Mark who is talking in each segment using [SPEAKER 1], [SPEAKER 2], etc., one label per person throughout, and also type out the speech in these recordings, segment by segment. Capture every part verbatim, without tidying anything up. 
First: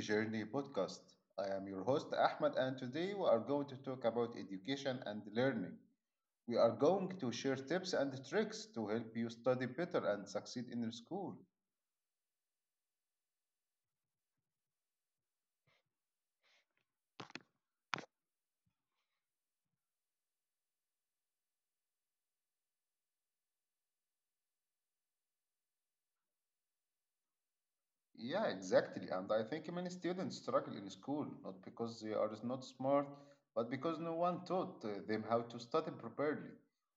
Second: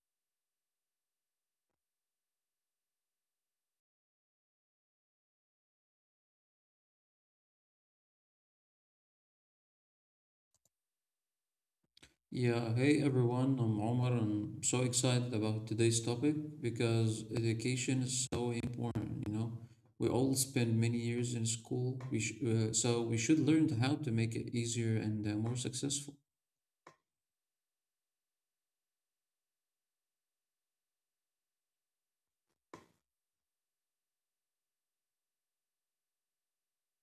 [SPEAKER 1] Journey podcast. I am your host, Ahmed, and today we are going to talk about education and learning. We are going to share tips and tricks to help you study better and succeed in school.
[SPEAKER 2] Yeah, hey everyone, I'm Omar. I'm so excited about today's topic because education is so important, you know. We all spend many years in school, we sh uh, so we should learn how to make it easier and uh, more successful.
[SPEAKER 1] Yeah, exactly. And I think many students struggle in school, not because they are not smart, but because no one taught uh, them how to study properly.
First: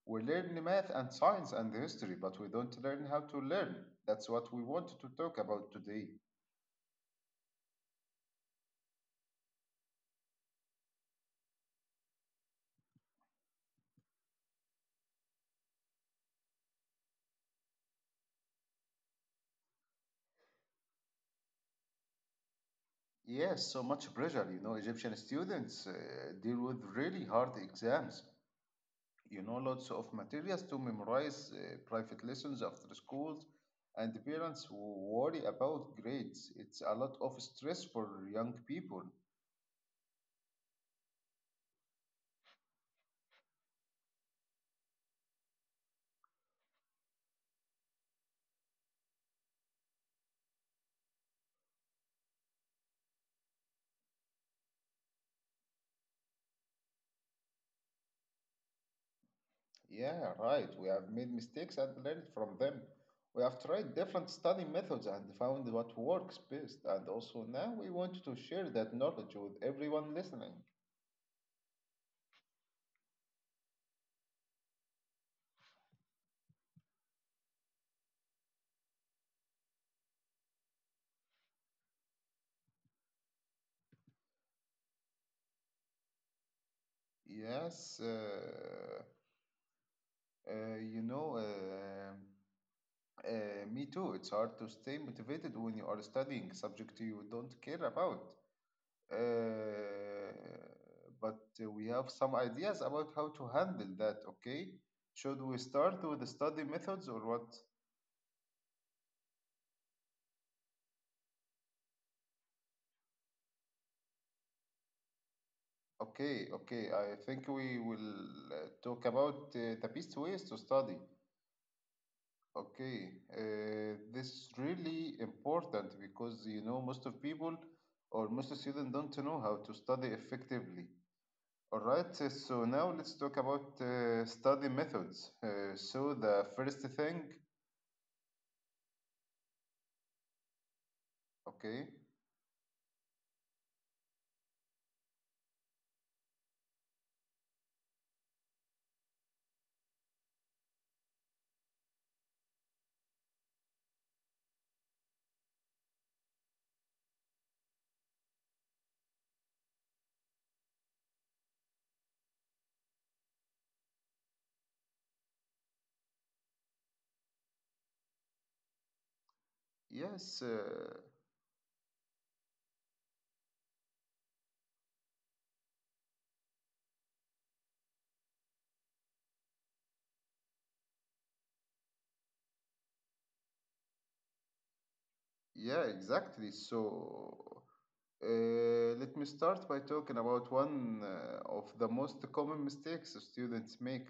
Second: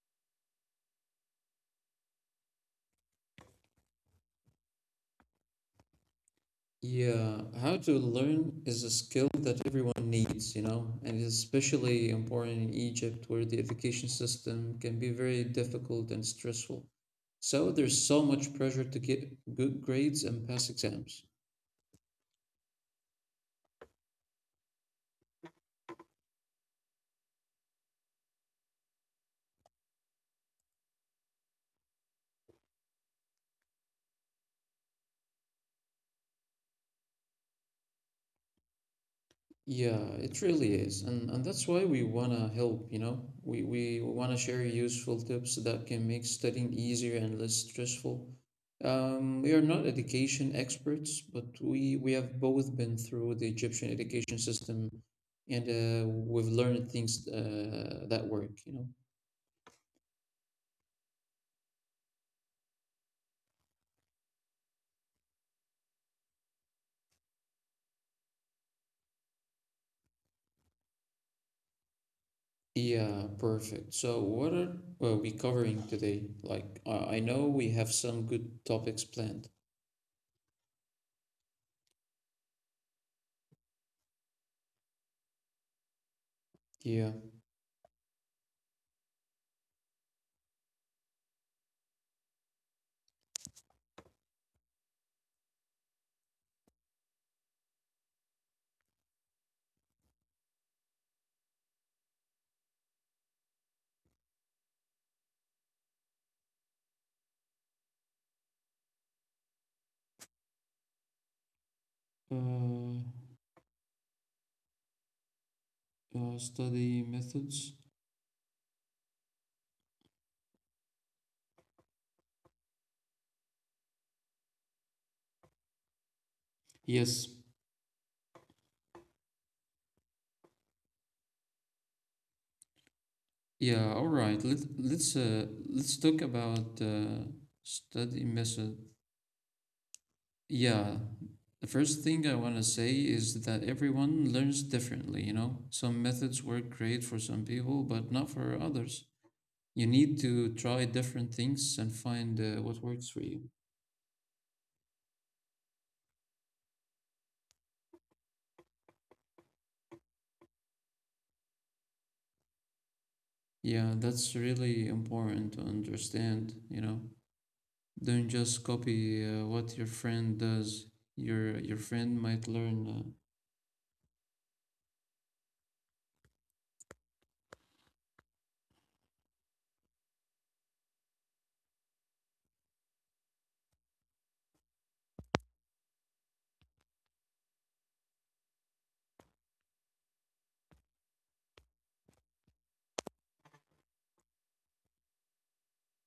[SPEAKER 1] We learn math and science and history, but we don't learn how to learn. That's what we want to talk about today.
[SPEAKER 2] Yeah, how to learn is a skill that everyone needs, you know, and it's especially important in Egypt where the education system can be very difficult and stressful. So there's so much pressure to get good grades and pass exams.
[SPEAKER 1] Yes, so much pressure. You know, Egyptian students uh, deal with really hard exams. You know, lots of materials to memorize, uh, private lessons after schools, and the parents w- worry about grades. It's a lot of stress for young people.
[SPEAKER 2] Yeah, it really is. And and that's why we wanna help, you know. We we wanna share useful tips that can make studying easier and less stressful. Um, we are not education experts, but we we have both been through the Egyptian education system and uh, we've learned things uh, that work, you know.
[SPEAKER 1] Yeah, right. We have made mistakes and learned from them. We have tried different study methods and found what works best. And also now we want to share that knowledge with everyone listening.
[SPEAKER 2] Yeah, perfect. So, what are well, we covering today? Like, I I know we have some good topics planned. Yeah.
[SPEAKER 1] Yes, uh, Uh, you know, uh, uh, Me too. It's hard to stay motivated when you are studying subject you don't care about. Uh, but uh, we have some ideas about how to handle that, okay? Should we start with the study methods or what?
[SPEAKER 2] Uh, uh, Study methods.
[SPEAKER 1] Okay, okay. I think we will uh, talk about uh, the best ways to study. Okay, uh, this is really
[SPEAKER 2] Yes.
[SPEAKER 1] important because you know most of people or most students don't know how to study effectively. All
[SPEAKER 2] Yeah.
[SPEAKER 1] right,
[SPEAKER 2] All
[SPEAKER 1] uh,
[SPEAKER 2] right.
[SPEAKER 1] so
[SPEAKER 2] Let
[SPEAKER 1] now let's
[SPEAKER 2] let's
[SPEAKER 1] talk
[SPEAKER 2] uh
[SPEAKER 1] about
[SPEAKER 2] let's
[SPEAKER 1] uh,
[SPEAKER 2] talk
[SPEAKER 1] study
[SPEAKER 2] about
[SPEAKER 1] methods.
[SPEAKER 2] uh,
[SPEAKER 1] Uh, so
[SPEAKER 2] study
[SPEAKER 1] the first
[SPEAKER 2] method.
[SPEAKER 1] thing,
[SPEAKER 2] Yeah. The first thing I want to say is that
[SPEAKER 1] okay,
[SPEAKER 2] everyone learns differently. You know, some methods work great for some people, but not for others. You need to try different things and find uh, what works for you. Yeah, that's really important to understand, you know. Don't just copy uh, what your friend does. Your your friend
[SPEAKER 1] yes,
[SPEAKER 2] might learn.
[SPEAKER 1] uh,
[SPEAKER 2] Uh,
[SPEAKER 1] yeah, exactly. So uh, let me start by talking about one uh, of the most common mistakes students make.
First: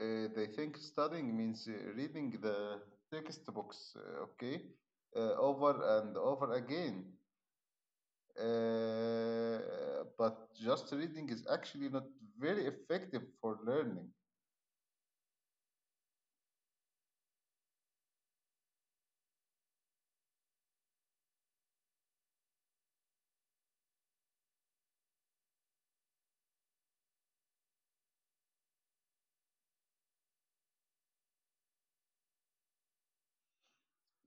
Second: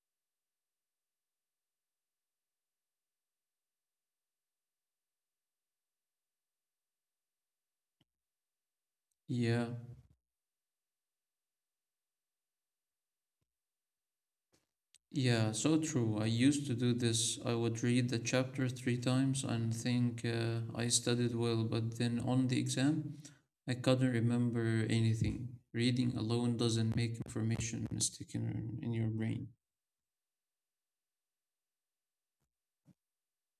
[SPEAKER 1] Uh, they think studying means uh, reading the textbooks, uh, okay, uh, over and over again.
[SPEAKER 2] Yeah.
[SPEAKER 1] Uh, but just reading is actually not very effective for learning.
[SPEAKER 2] Yeah, so true. I used to do this. I would read the chapter three times and think uh, I studied well, but then on the exam, I couldn't remember anything. Reading alone doesn't make information stick in, in your brain.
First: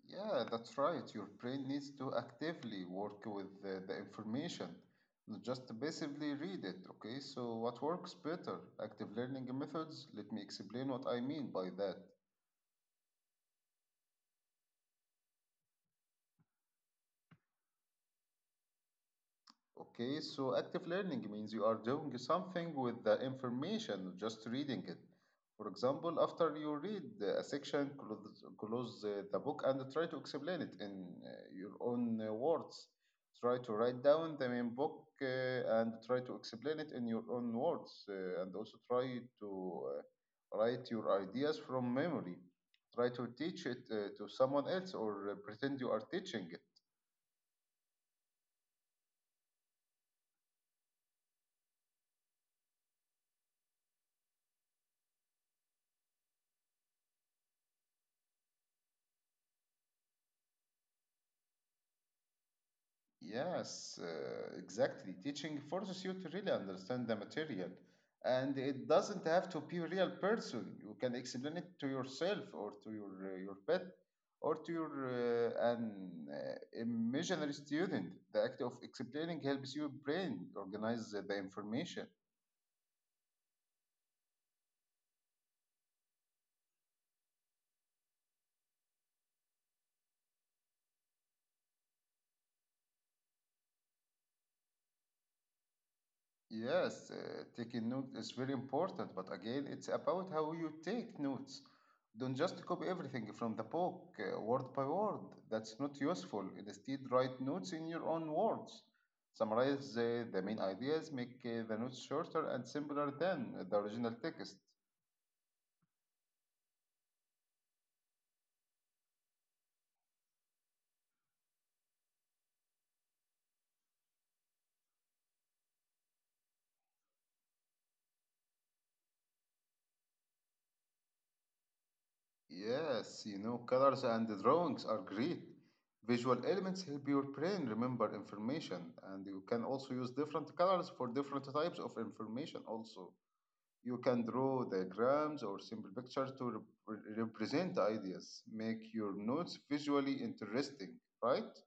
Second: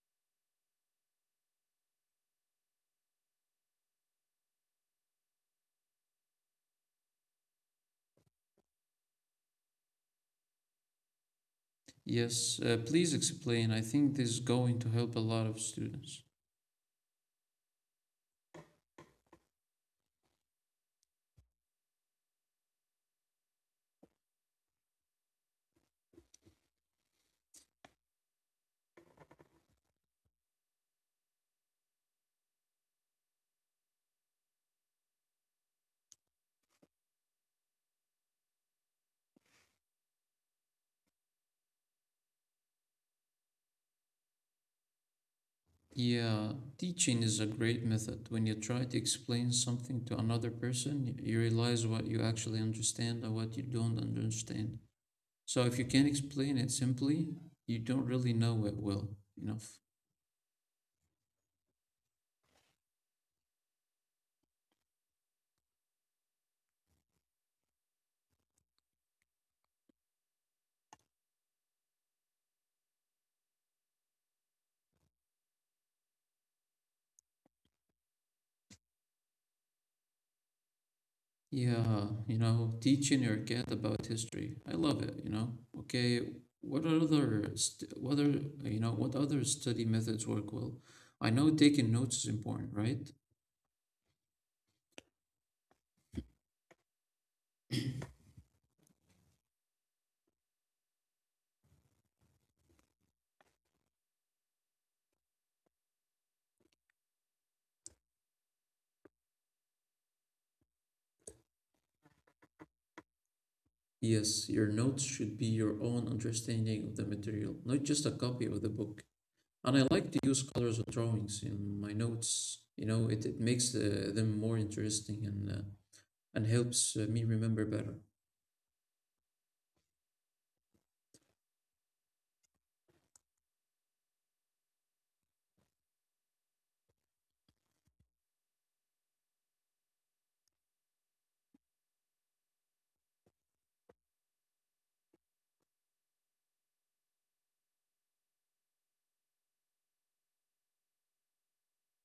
[SPEAKER 1] Yeah, that's right. Your brain needs to actively work with the, the information, not just passively read it, okay? So, what works better? Active learning methods? Let me explain what I mean by that.
[SPEAKER 2] Yes, uh, please explain. I think this is going to help a lot of students.
[SPEAKER 1] Okay, so active learning means you are doing something with the information, just reading it. For example, after you read a section, close, close uh, the book and try to explain it in uh, your own uh, words. Try to write down the main book uh, and try to explain it in your own words, uh, and also try to uh, write your ideas from memory. Try to teach it uh, to someone else or uh, pretend you are teaching.
[SPEAKER 2] Yeah, teaching is a great method. When you try to explain something to another person, y- you realize what you actually understand and what you don't understand. So if you can't explain it simply, you don't really know it well enough.
[SPEAKER 1] Yes, uh, exactly. Teaching forces you to really understand the material, and it doesn't have to be a real person. You can explain it to yourself, or to your uh, your pet, or to your uh, an uh, imaginary student. The act of explaining helps your brain organize the information.
[SPEAKER 2] Yeah, you know, teaching your cat about history. I love it, you know. Okay, what other st what other, you know, what other study methods work well? I know taking notes is important, right?
[SPEAKER 1] Yes, uh, taking note is very important, but again, it's about how you take notes. Don't just copy everything from the book, uh, word by word. That's not useful. Instead, write notes in your own words. Summarize uh, the main ideas, make uh, the notes shorter and simpler than the original text.
[SPEAKER 2] Yes, your notes should be your own understanding of the material, not just a copy of the book. And I like to use colors or drawings in my notes. You know, it, it makes uh, them more interesting and uh, and helps uh, me remember better.
[SPEAKER 1] Yes, you know, colors and drawings are great. Visual elements help your brain remember information, and you can also use different colors for different types of information also. You can draw diagrams or simple pictures to rep- represent ideas. Make your notes visually interesting, right?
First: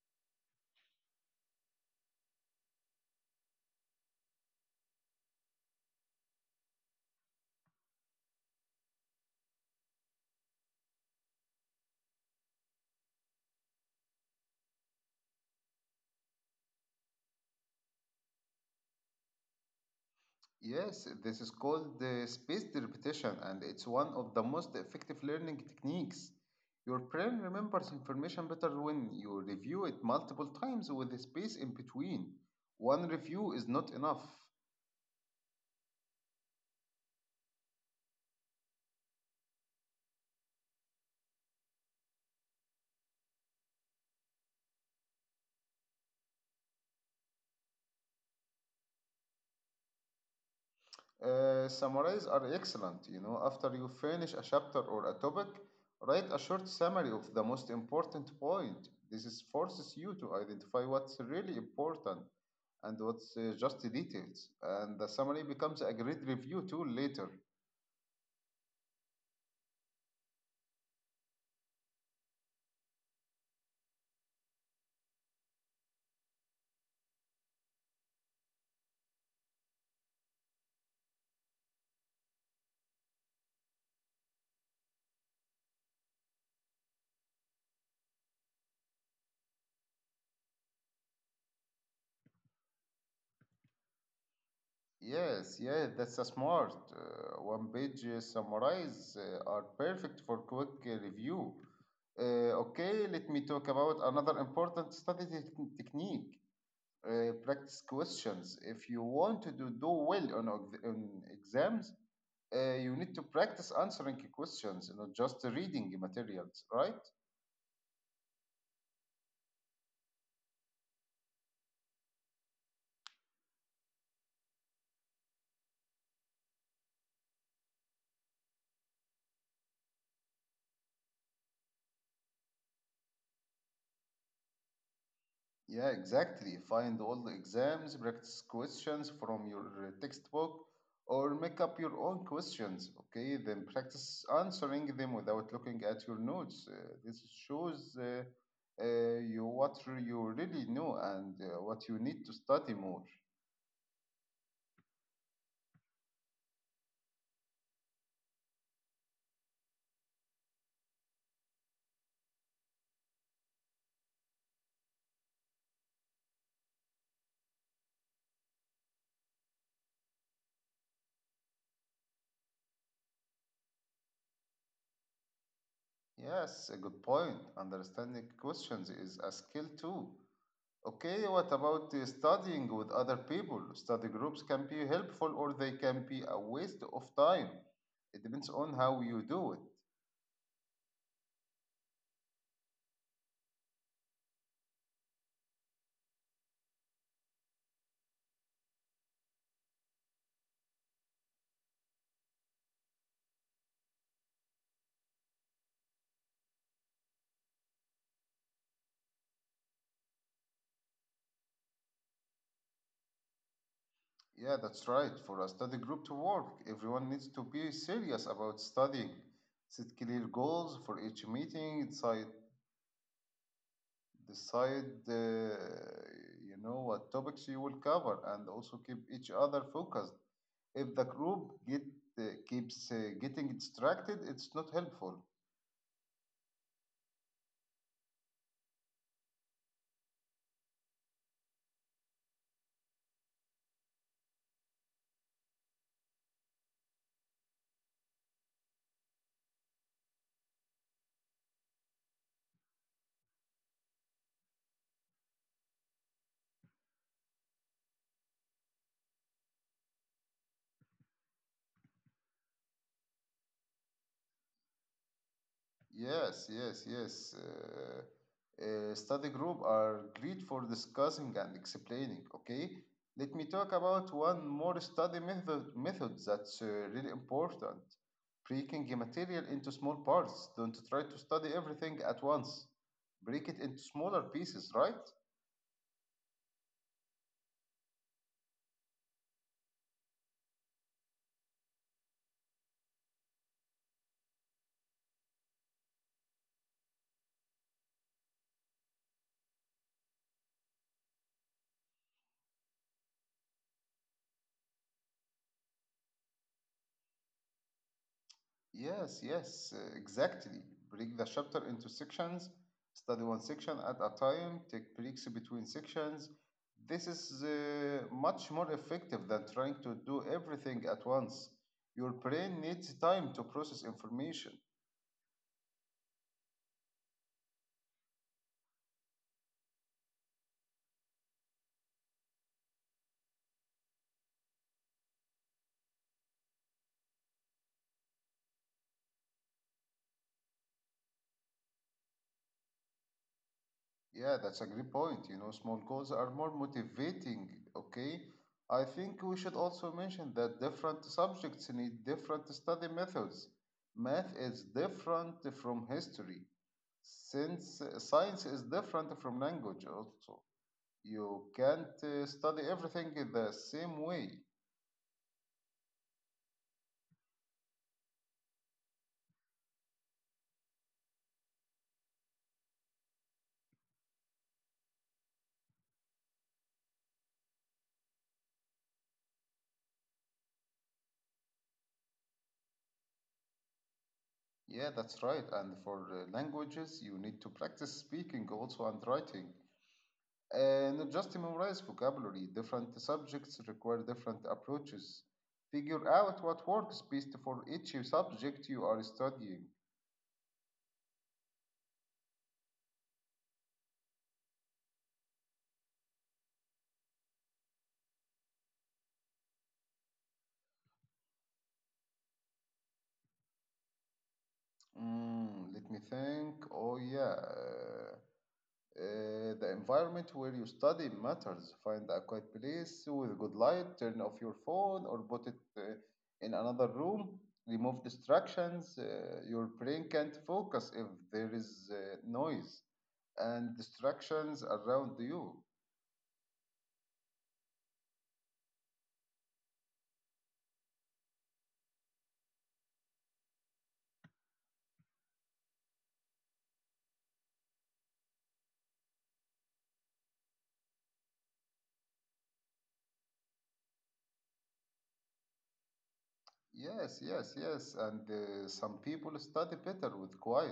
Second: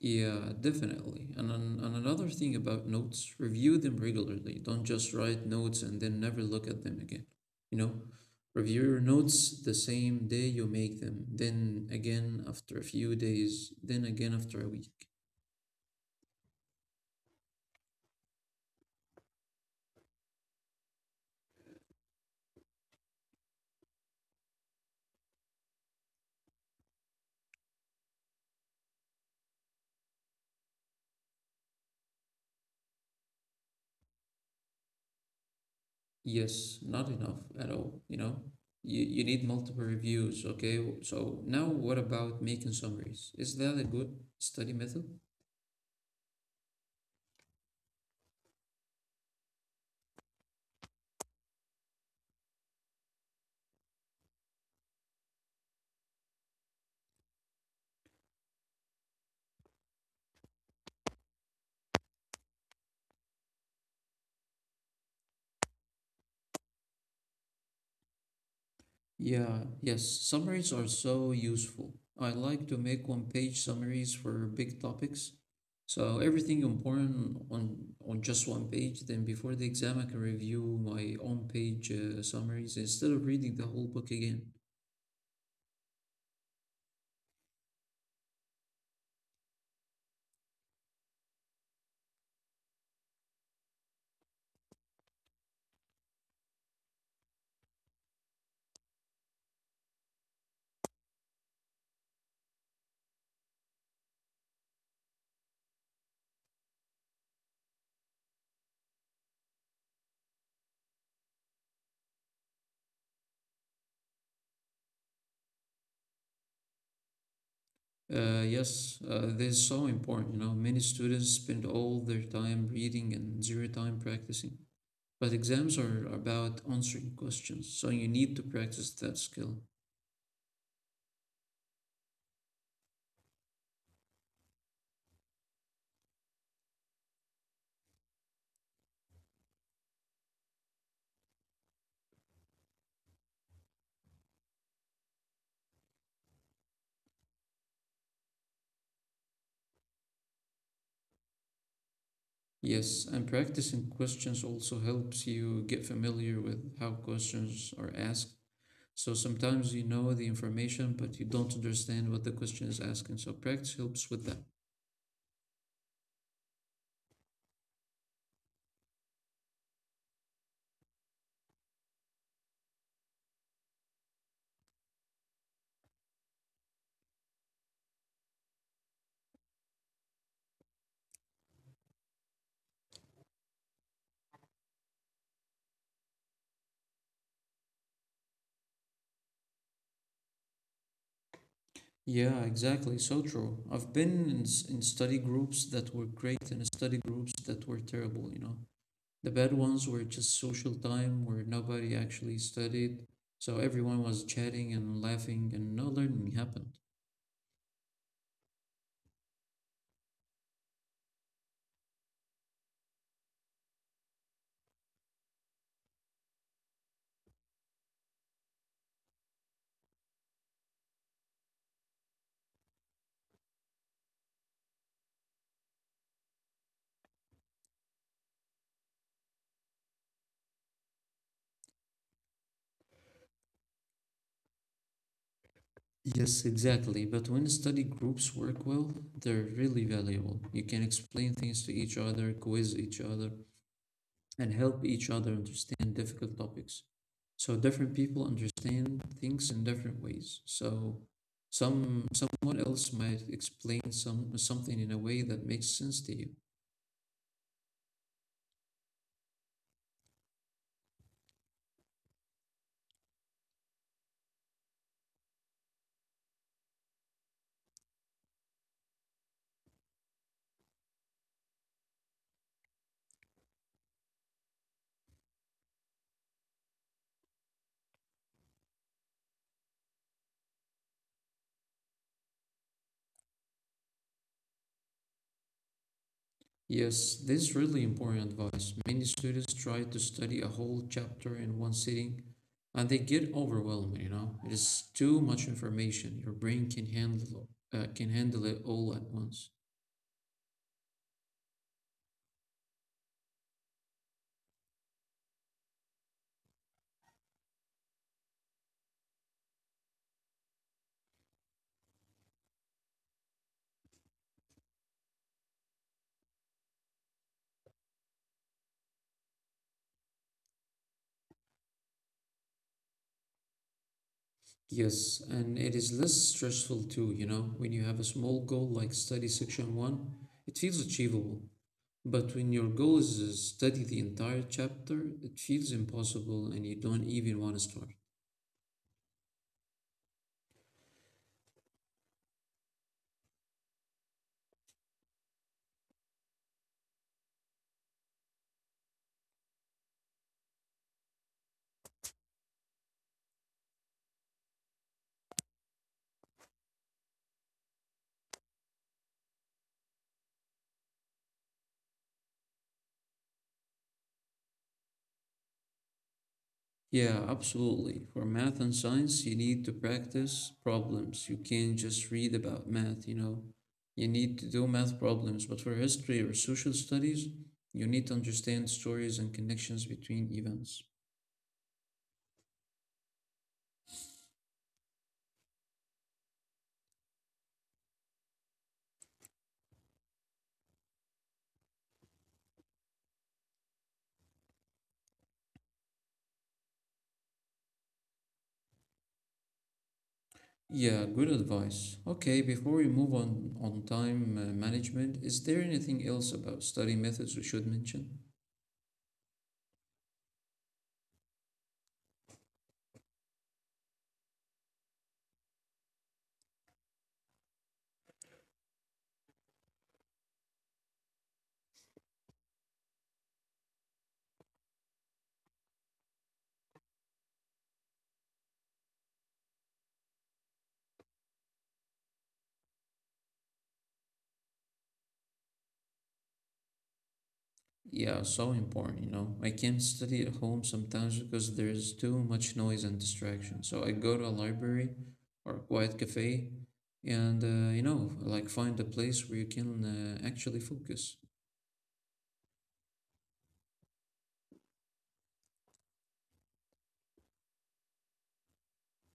[SPEAKER 2] Yeah, definitely. And, an, and another thing about notes, review them regularly. Don't just write notes and then never look at them again. You know, review your notes the same day you make them, then again after a few days, then again after a week.
[SPEAKER 1] Yes, this is called the spaced repetition, and it's one of the most effective learning techniques. Your brain remembers information better when you review it multiple times with a space in between. One review is not enough.
[SPEAKER 2] Yes, not enough at all, you know? You, you need multiple reviews, okay? So now what about making summaries? Is that a good study method?
[SPEAKER 1] Uh, summaries are excellent. You know, after you finish a chapter or a topic, write a short summary of the most important point. This is forces you to identify what's really important and what's uh, just details. And the summary becomes a great review tool later.
[SPEAKER 2] Yeah, yes, summaries are so useful. I like to make one-page summaries for big topics. So everything important on on just one page, then before the exam I can review my own page uh, summaries instead of reading the whole book again.
[SPEAKER 1] Yes, yeah, that's a smart. Uh, one-page uh, summaries uh, are perfect for quick uh, review. Uh, okay, let me talk about another important study te- technique. Uh, practice questions. If you want to do, do well on, ex- on exams, uh, you need to practice answering questions, not just reading materials, right?
[SPEAKER 2] Uh, yes, uh, this is so important. You know, many students spend all their time reading and zero time practicing. But exams are about answering questions, so you need to practice that skill.
[SPEAKER 1] Yeah, exactly. Find all the exams, practice questions from your textbook, or make up your own questions, okay? Then practice answering them without looking at your notes. Uh, this shows uh, uh, you what you really know and uh, what you need to study more.
[SPEAKER 2] Yes, and practicing questions also helps you get familiar with how questions are asked. So sometimes you know the information, but you don't understand what the question is asking. So practice helps with that.
[SPEAKER 1] Yes, a good point. Understanding questions is a skill too. Okay, what about uh, studying with other people? Study groups can be helpful or they can be a waste of time. It depends on how you do it.
[SPEAKER 2] Yeah, exactly. So true. I've been in, s- in study groups that were great and study groups that were terrible, you know. The bad ones were just social time where nobody actually studied, so everyone was chatting and laughing and no learning happened.
[SPEAKER 1] Yeah, that's right. For a study group to work, everyone needs to be serious about studying. Set clear goals for each meeting, decide, decide uh, you know, what topics you will cover, and also keep each other focused. If the group get uh, keeps uh, getting distracted, it's not helpful.
[SPEAKER 2] Yes, exactly. But when study groups work well, they're really valuable. You can explain things to each other, quiz each other, and help each other understand difficult topics. So different people understand things in different ways. So some someone else might explain some something in a way that makes sense to you.
[SPEAKER 1] Yes, yes, yes. Uh, uh, study group are great for discussing and explaining. Okay, let me talk about one more study method method that's uh, really important. Breaking the material into small parts. Don't try to study everything at once. Break it into smaller pieces, right?
[SPEAKER 2] Yes, this is really important advice. Many students try to study a whole chapter in one sitting and they get overwhelmed, you know. It is too much information. Your brain can handle uh, can handle it all at once.
[SPEAKER 1] Yes, yes, uh, exactly. Break the chapter into sections, study one section at a time, take breaks between sections. This is uh, much more effective than trying to do everything at once. Your brain needs time to process information.
[SPEAKER 2] Yes, and it is less stressful too, you know. When you have a small goal like study section one, it feels achievable. But when your goal is to study the entire chapter, it feels impossible and you don't even want to start.
[SPEAKER 1] Yeah, that's a great point. You know, small goals are more motivating, okay? I think we should also mention that different subjects need different study methods. Math is different from history, since uh, science is different from language also. You can't uh, study everything in the same way.
[SPEAKER 2] Yeah, absolutely. For math and science, you need to practice problems. You can't just read about math, you know. You need to do math problems. But for history or social studies, you need to understand stories and connections between events.
[SPEAKER 1] Yeah, that's right. And for uh, languages, you need to practice speaking also and writing. Uh, not just memorize vocabulary, different subjects require different approaches. Figure out what works best for each subject you are studying.
[SPEAKER 2] Yeah, good advice. Okay, before we move on on time uh, management, is there anything else about study methods we should mention?
[SPEAKER 1] Mm, let me think. Oh, yeah. Uh, uh, the environment where you study matters. Find a quiet place with good light, turn off your phone or put it uh, in another room. Remove distractions. Uh, your brain can't focus if there is uh, noise and distractions around you.
[SPEAKER 2] Yeah, so important, you know. I can't study at home sometimes because there's too much noise and distraction. So I go to a library or a quiet cafe and, uh, you know, like find a place where you can uh, actually focus.
[SPEAKER 1] Yes, yes, yes. And uh, some people study better with quiet.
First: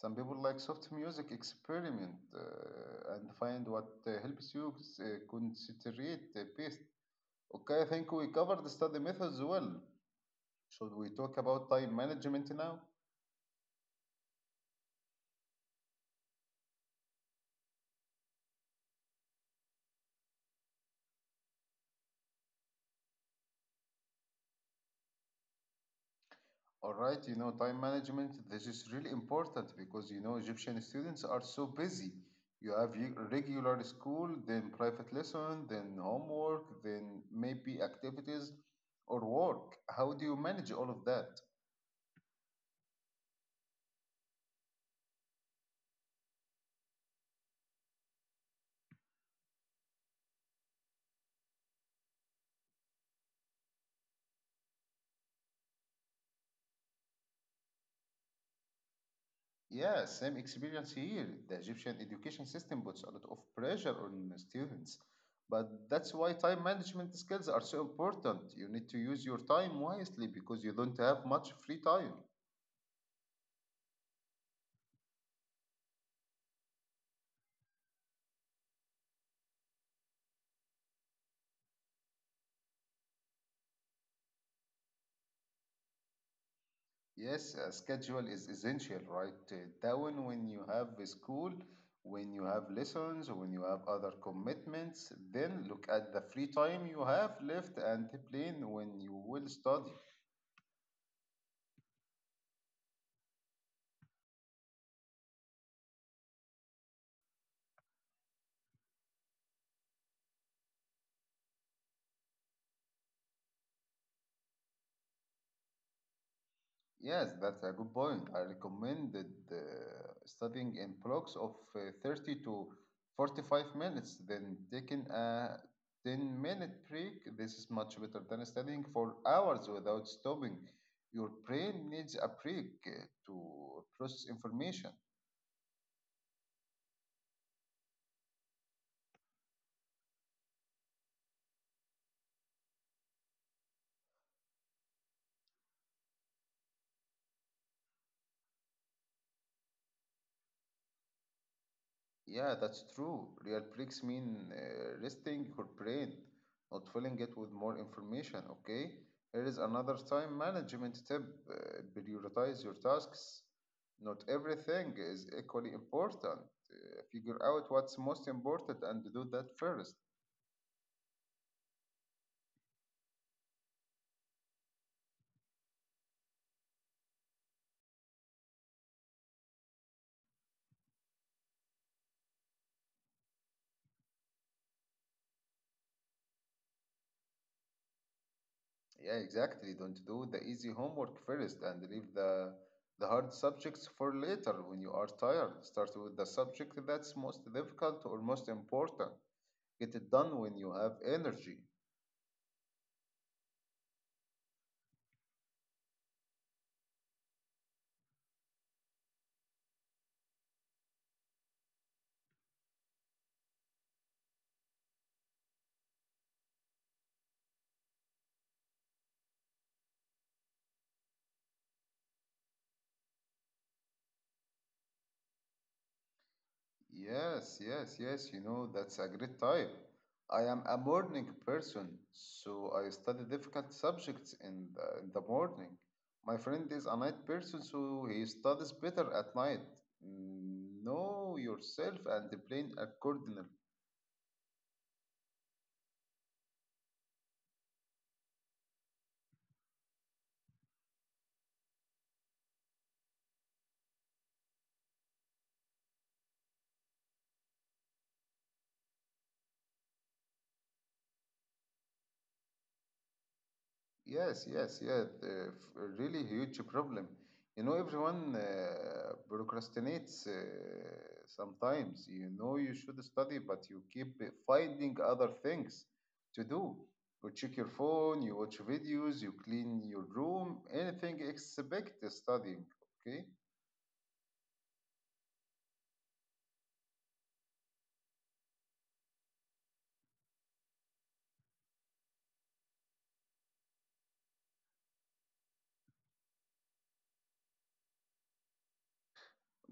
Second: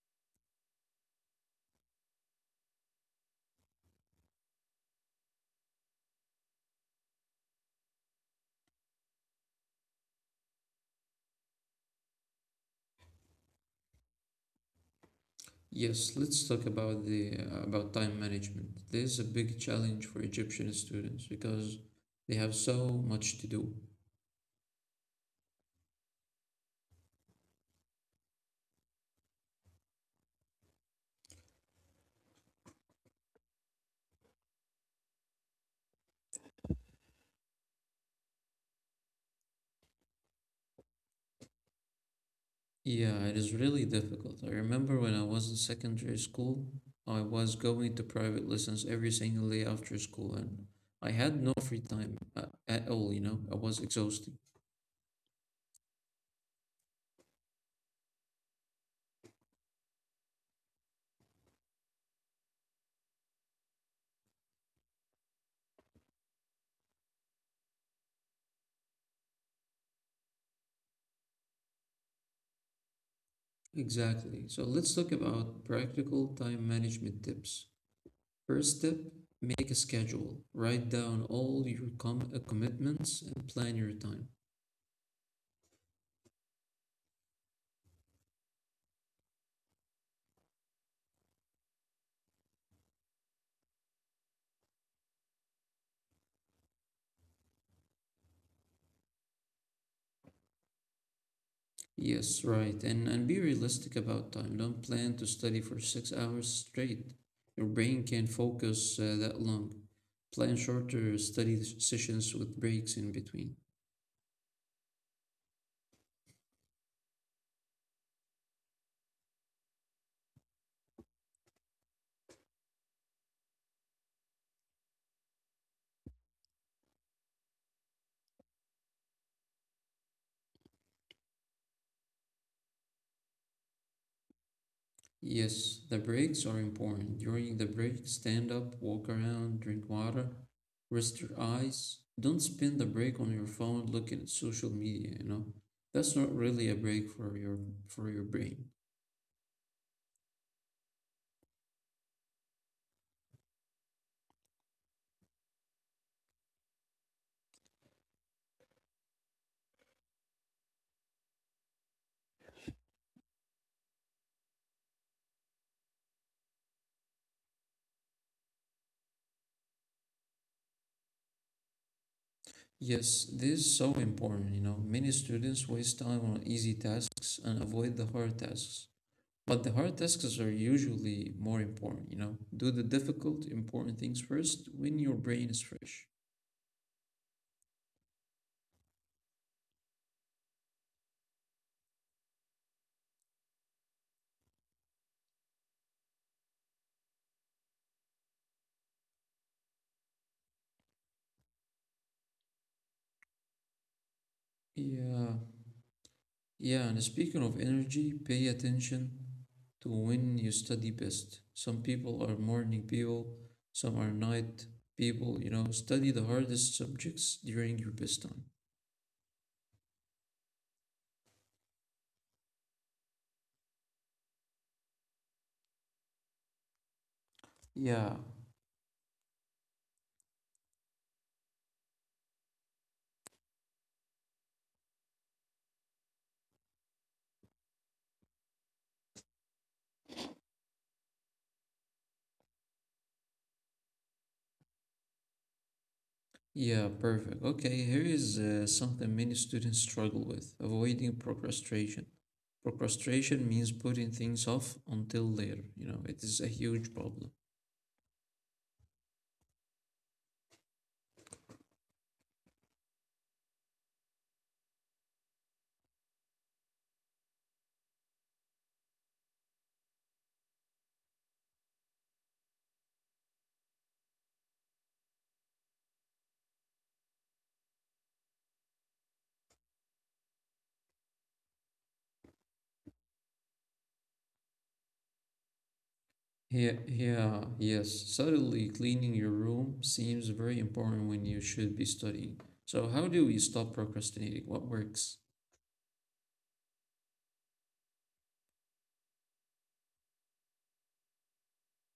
[SPEAKER 1] Some people like soft music, experiment uh, and find what uh, helps you uh, concentrate the best. Okay, I think we covered the study methods well. Should we talk about time management now?
[SPEAKER 2] Yes, let's talk about the uh, about time management. This is a big challenge for Egyptian students because they have so much to do.
[SPEAKER 1] All right, you know, time management, this is really important because, you know, Egyptian students are so busy. You have ye- regular school, then private lesson, then homework, then maybe activities or work. How do you manage all of that?
[SPEAKER 2] Yeah, it is really difficult. I remember when I was in secondary school, I was going to private lessons every single day after school, and I had no free time at, at all, you know, I was exhausted.
[SPEAKER 1] Yeah, same experience here. The Egyptian education system puts a lot of pressure on the students. But that's why time management skills are so important. You need to use your time wisely because you don't have much free time.
[SPEAKER 2] Exactly. So let's talk about practical time management tips. First step, make a schedule. Write down all your com- uh, commitments and plan your time.
[SPEAKER 1] Yes, a schedule is essential, right? Uh, Down when you have a school, when you have lessons, when you have other commitments, then look at the free time you have left and plan when you will study.
[SPEAKER 2] Yes, right. And and be realistic about time. Don't plan to study for six hours straight. Your brain can't focus uh, that long. Plan shorter study s- sessions with breaks in between.
[SPEAKER 1] Yes, that's a good point. I recommended uh, studying in blocks of uh, thirty to forty-five minutes, then taking a ten minute break. This is much better than studying for hours without stopping. Your brain needs a break uh, to process information.
[SPEAKER 2] Yes, the breaks are important. During the break, stand up, walk around, drink water, rest your eyes. Don't spend the break on your phone looking at social media, you know? That's not really a break for your for your brain.
[SPEAKER 1] Yeah, that's true. Real breaks mean uh, resting your brain, not filling it with more information, okay? Here is another time management tip uh, prioritize your tasks. Not everything is equally important. Uh, figure out what's most important and do that first.
[SPEAKER 2] Yes, this is so important, you know. Many students waste time on easy tasks and avoid the hard tasks. But the hard tasks are usually more important, you know. Do the difficult, important things first when your brain is fresh.
[SPEAKER 1] Yeah, exactly. Don't do the easy homework first and leave the the hard subjects for later when you are tired. Start with the subject that's most difficult or most important. Get it done when you have energy.
[SPEAKER 2] Yeah, yeah, and speaking of energy, pay attention to when you study best. Some people are morning people, some are night people, you know. Study the hardest subjects during your best time. Yeah,
[SPEAKER 1] Yes, yes, yes, you know, that's a great type. I am a morning person, so I study difficult subjects in the, in the morning. My friend is a night person, so he studies better at night. Know yourself and plan accordingly.
[SPEAKER 2] yeah, perfect. Okay, here is uh, something many students struggle with avoiding procrastination. Procrastination means putting things off until later. You know, it is a huge problem.
[SPEAKER 1] Yes, yes, yeah, the f- a really huge problem. You know, everyone uh, procrastinates uh, sometimes. You know, you should study, but you keep finding other things to do. You check your phone, you watch videos, you clean your room, anything except studying. Okay,
[SPEAKER 2] Yeah, yeah, yes. Suddenly, cleaning your room seems very important when you should be studying. So, how do we stop procrastinating? What works?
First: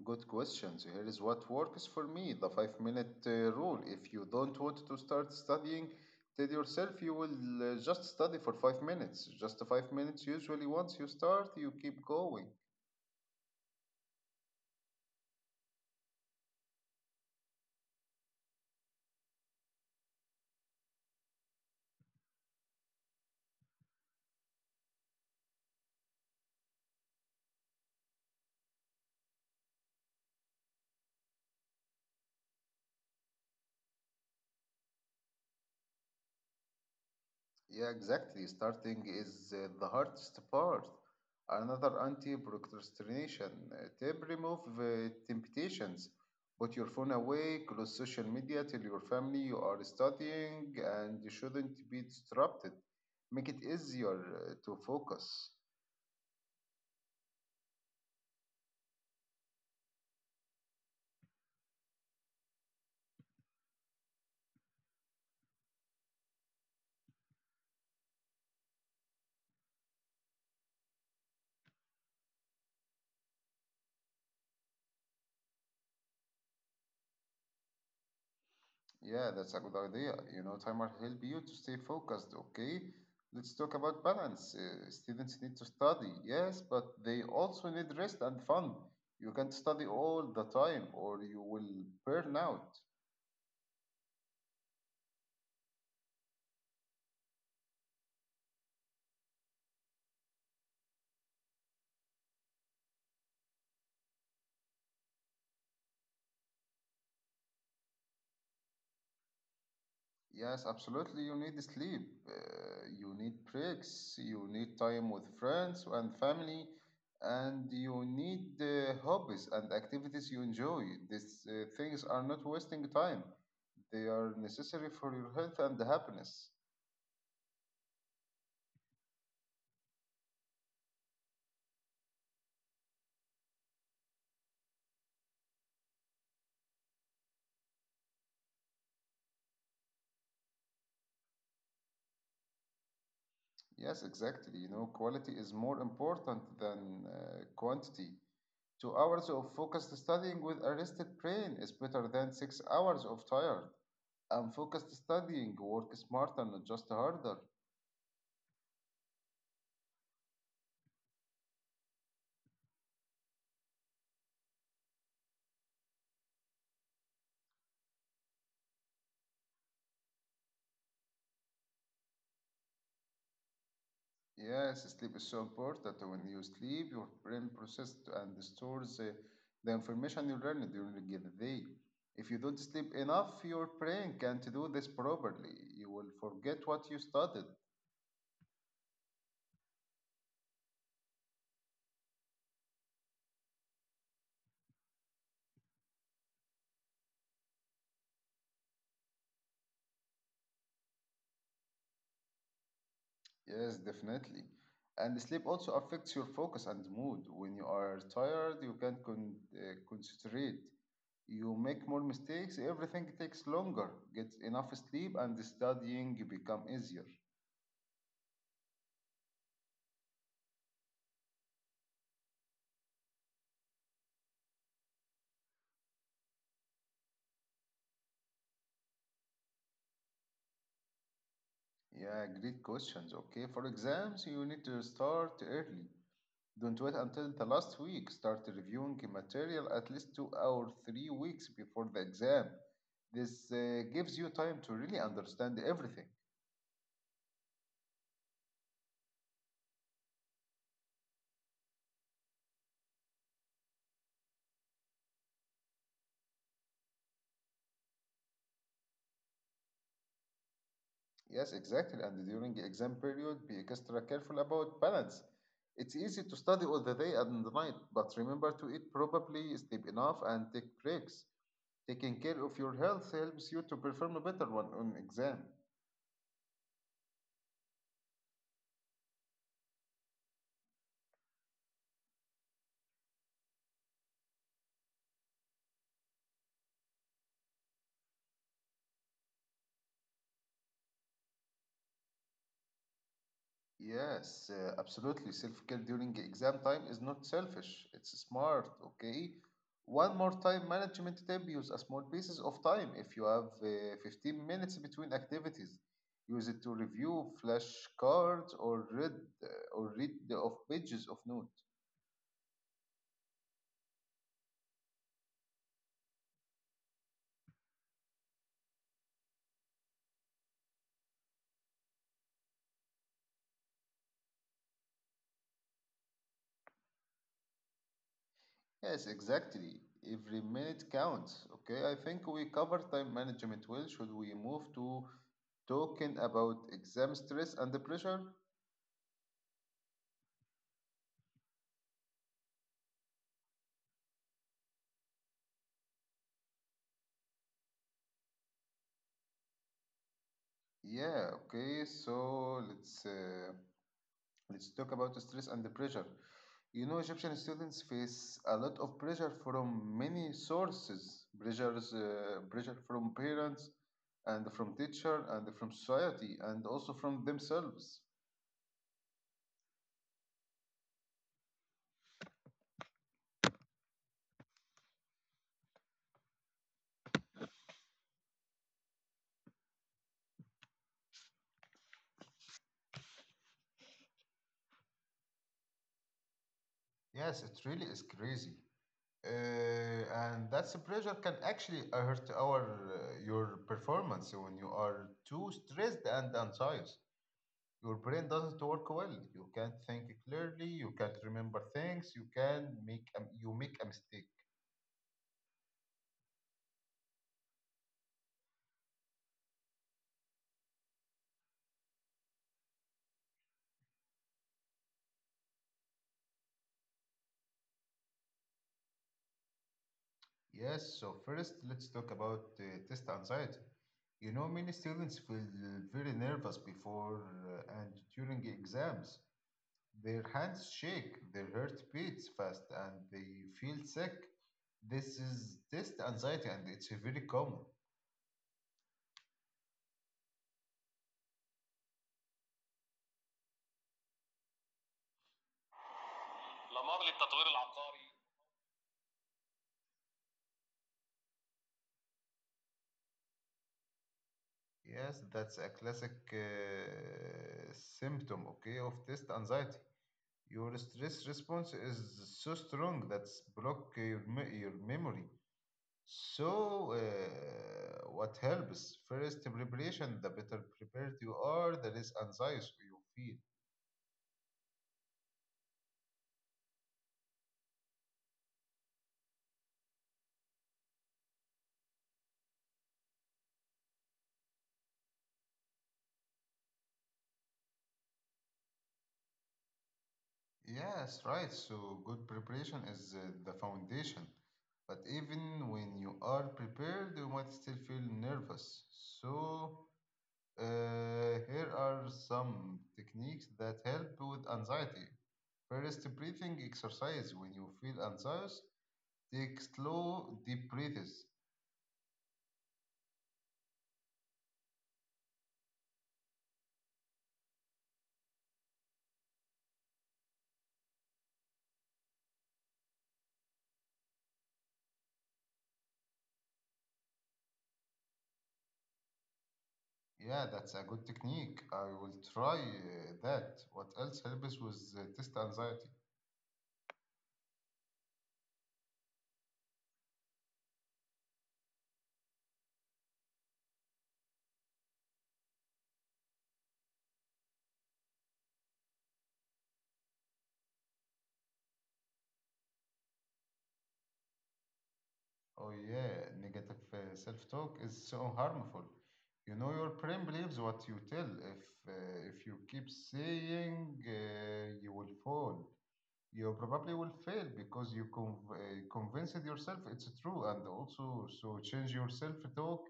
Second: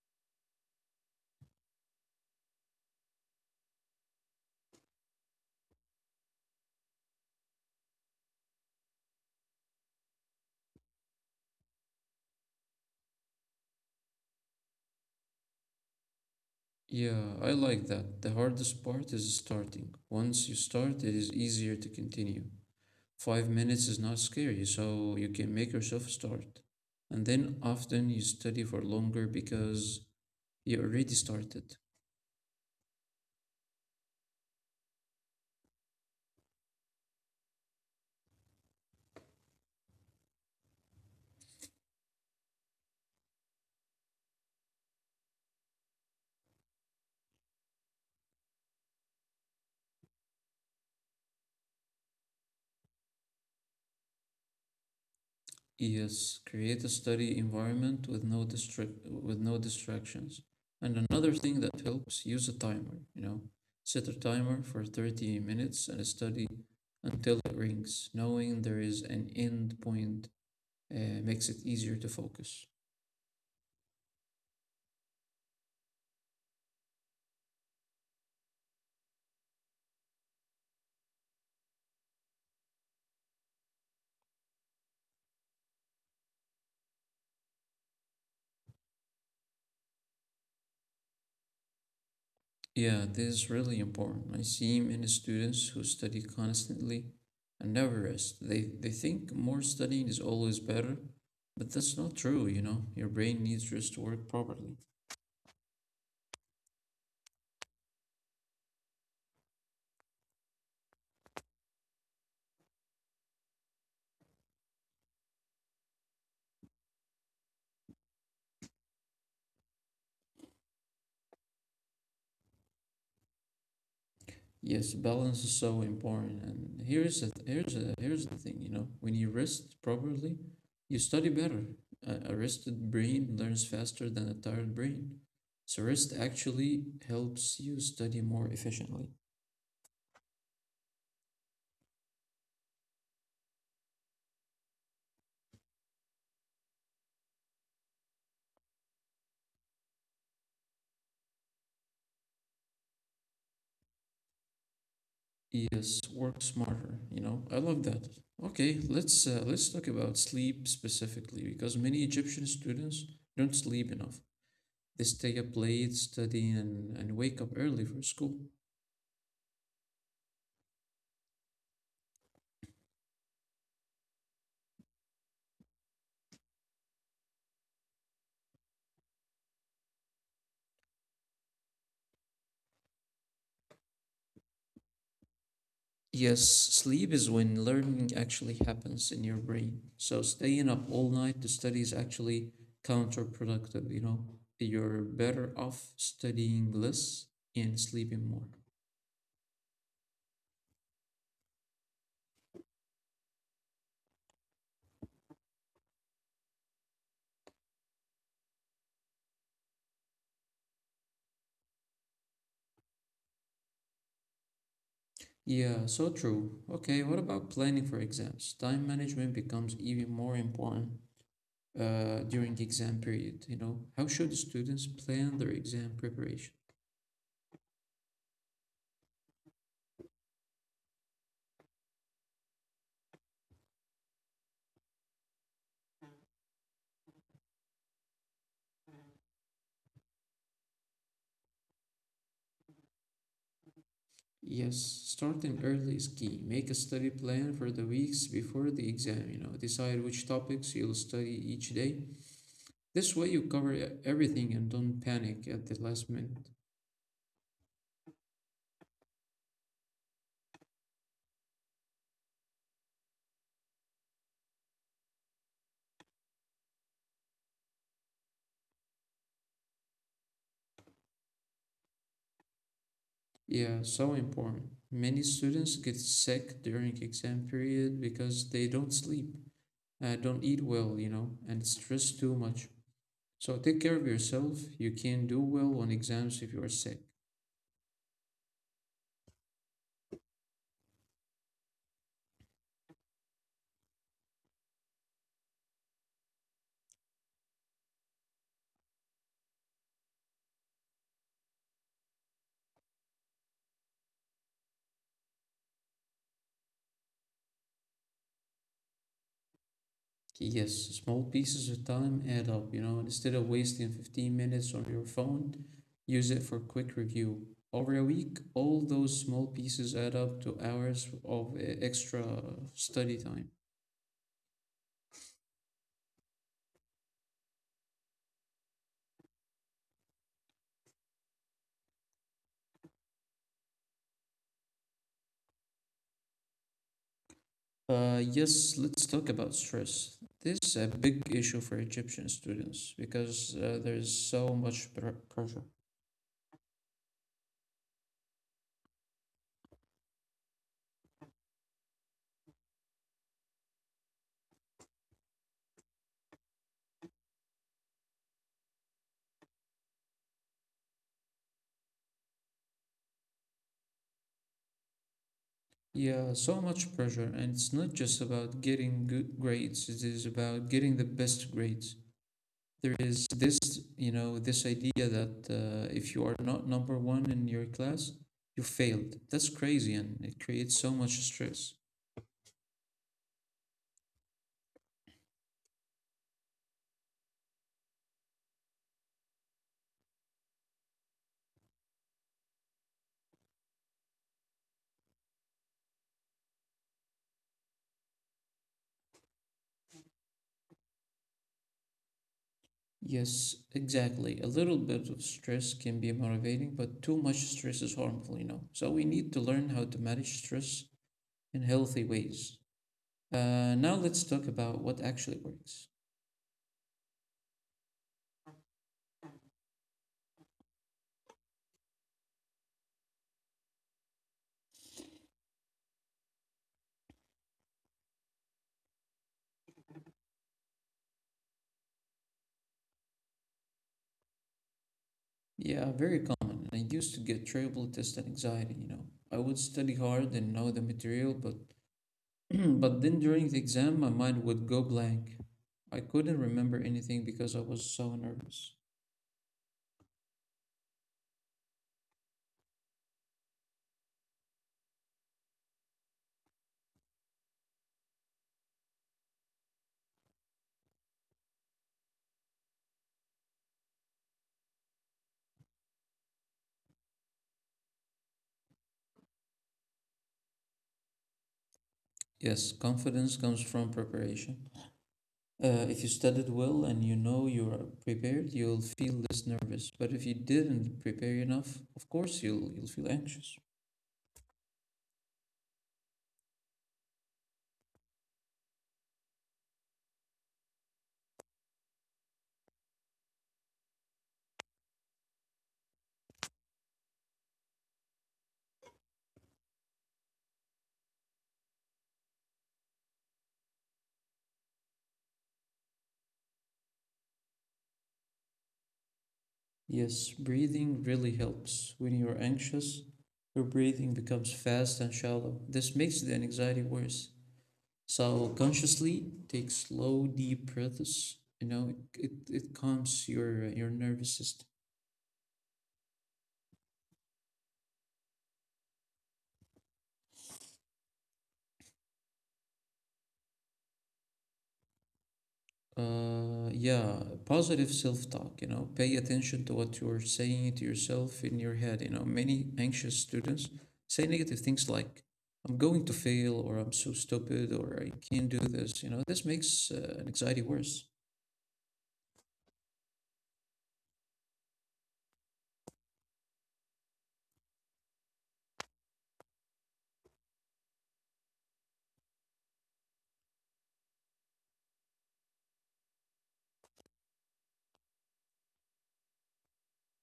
[SPEAKER 1] good question. So here is what works for me the five minute uh, rule. If you don't want to start studying, tell yourself you will uh, just study for five minutes. Just five minutes. Usually, once you start, you keep going.
[SPEAKER 2] Yeah, I like that. The hardest part is starting. Once you start, it is easier to continue. Five minutes is not scary, so you can make yourself start. And then often you study for longer because you already started.
[SPEAKER 1] Yeah, exactly. Starting is uh, the hardest part. Another anti-procrastination uh, tip: remove uh, temptations. Put your phone away, close social media, tell your family you are studying and you shouldn't be disrupted. Make it easier uh, to focus.
[SPEAKER 2] Yes, create a study environment with no distract with no distractions. And another thing that helps, use a timer, you know. Set a timer for thirty minutes and study until it rings. Knowing there is an end point uh, makes it easier to focus.
[SPEAKER 1] Yeah, that's a good idea. You know, time will help you to stay focused, okay? Let's talk about balance. Uh, students need to study, yes, but they also need rest and fun. You can't study all the time or you will burn out.
[SPEAKER 2] Yeah, this is really important. I see many students who study constantly and never rest. They they think more studying is always better, but that's not true, you know. Your brain needs rest to work properly.
[SPEAKER 1] Yes, absolutely. You need sleep. Uh, you need breaks. You need time with friends and family. And you need uh, hobbies and activities you enjoy. These uh, things are not wasting time. They are necessary for your health and happiness.
[SPEAKER 2] Yes, balance is so important. And here's the here's the here's the thing, you know. When you rest properly, you study better. A, a rested brain learns faster than a tired brain. So rest actually helps you study more efficiently.
[SPEAKER 1] Yes, exactly. You know, quality is more important than uh, quantity. Two hours of focused studying with a rested brain is better than six hours of tired. And focused studying, work smarter, not just harder.
[SPEAKER 2] Yes, work smarter, you know. I love that. Okay, let's uh, let's talk about sleep specifically because many Egyptian students don't sleep enough. They stay up late studying and, and wake up early for school.
[SPEAKER 1] Yes, sleep is so important. When you sleep, your brain processes and stores uh, the information you learn during the day. If you don't sleep enough, your brain can't do this properly. You will forget what you studied.
[SPEAKER 2] Yes, sleep is when learning actually happens in your brain. So staying up all night to study is actually counterproductive, you know. You're better off studying less and sleeping more.
[SPEAKER 1] Yes, definitely. And sleep also affects your focus and mood. When you are tired, you can't con- uh, concentrate. You make more mistakes. Everything takes longer. Get enough sleep, and studying become easier.
[SPEAKER 2] Yeah, so true. Okay, what about planning for exams? Time management becomes even more important uh, during the exam period, you know? How should students plan their exam preparation?
[SPEAKER 1] Yeah, great questions. Okay, for exams, you need to start early. Don't wait until the last week. Start reviewing material at least two or three weeks before the exam. This uh, gives you time to really understand everything.
[SPEAKER 2] Yes, starting early is key. Make a study plan for the weeks before the exam, you know? Decide which topics you'll study each day. This way you cover e- everything and don't panic at the last minute.
[SPEAKER 1] Yes, exactly. And during the exam period, be extra careful about balance. It's easy to study all the day and the night, but remember to eat properly, sleep enough, and take breaks. Taking care of your health helps you to perform better one on exam.
[SPEAKER 2] Yeah, so important. Many students get sick during exam period because they don't sleep uh, don't eat well, you know, and stress too much. So take care of yourself. You can do well on exams if you are sick.
[SPEAKER 1] Yes, uh, absolutely. Self-care during exam time is not selfish. It's smart, okay? One more time management tip, use a small pieces of time. If you have uh, fifteen minutes between activities, use it to review flashcards or read uh, or read the of pages of note.
[SPEAKER 2] Yes, small pieces of time add up, you know, and instead of wasting fifteen minutes on your phone, use it for quick review. Over a week, all those small pieces add up to hours of uh, extra study time.
[SPEAKER 1] Yes, exactly. Every minute counts, okay? I think we cover time management well. Should we move to talking about exam stress and the pressure?
[SPEAKER 2] Uh, yes, let's talk about stress. This is a big issue for Egyptian students because uh, there's so much pr- pressure.
[SPEAKER 1] Yeah, okay, so let's uh, let's talk about stress and the pressure. You know, Egyptian students face a lot of pressure from many sources. Pressures, uh, pressure from parents and from teacher and from society and also from themselves.
[SPEAKER 2] Yeah, so much pressure, and it's not just about getting good grades, it is about getting the best grades. There is this, you know, this idea that uh, if you are not number one in your class, you failed. That's crazy, and it creates so much stress.
[SPEAKER 1] Yes, it really is crazy. Uh, and that's the pressure can actually hurt our uh, your performance when you are too stressed and anxious. Your brain doesn't work well. You can't think clearly. You can't remember things. You can make a, you make a mistake.
[SPEAKER 2] Yes, exactly. A little bit of stress can be motivating, but too much stress is harmful, you know. So we need to learn how to manage stress in healthy ways. Uh, now let's talk about what actually works.
[SPEAKER 1] Yes. So first, let's talk about uh, test anxiety. You know, many students feel very nervous before uh, and during exams. Their hands shake, their heart beats fast, and they feel sick. This is test anxiety, and it's very common.
[SPEAKER 2] Yeah, very common. I used to get terrible test and anxiety, you know. I would study hard and know the material, but but then during the exam my
[SPEAKER 1] الأمر
[SPEAKER 2] mind would
[SPEAKER 1] للتطوير
[SPEAKER 2] go blank.
[SPEAKER 1] العقاري
[SPEAKER 2] I couldn't remember anything because I was so nervous.
[SPEAKER 1] Yes, that's a classic uh, symptom, okay, of test anxiety. Your stress response is so strong that's block your, me- your memory. So, uh, what helps? First, preparation. The better prepared you are, the less anxious you feel.
[SPEAKER 2] Yes, confidence comes from preparation. Uh, if you studied well and you know you are prepared, you'll feel less nervous. But if you didn't prepare enough, of course you'll you'll feel anxious.
[SPEAKER 1] Yes, right. So, good preparation is uh, the foundation. But even when you are prepared, you might still feel nervous. So, Uh, here are some techniques that help with anxiety. First, breathing exercise. When you feel anxious, take slow, deep breaths.
[SPEAKER 2] Yes, breathing really helps. When you're anxious, your breathing becomes fast and shallow. This makes the anxiety worse. So consciously take slow, deep breaths. You know, it, it, it calms your your nervous system.
[SPEAKER 1] Yeah, that's a good technique. I will try uh, that. What else helps with uh, test anxiety?
[SPEAKER 2] Uh, yeah, positive self-talk, you know, pay attention to what you're saying to yourself in your head. You know, many anxious students say negative things like, I'm going to fail, or I'm so stupid, or I can't do this. You know, this makes uh, anxiety worse.
[SPEAKER 1] Oh, yeah, negative uh, self talk is so harmful. You know, your brain believes what you tell. If, uh, if you keep saying, uh, you will fall. You probably will fail because you conv- uh, convinced yourself it's true. And also so change your self-talk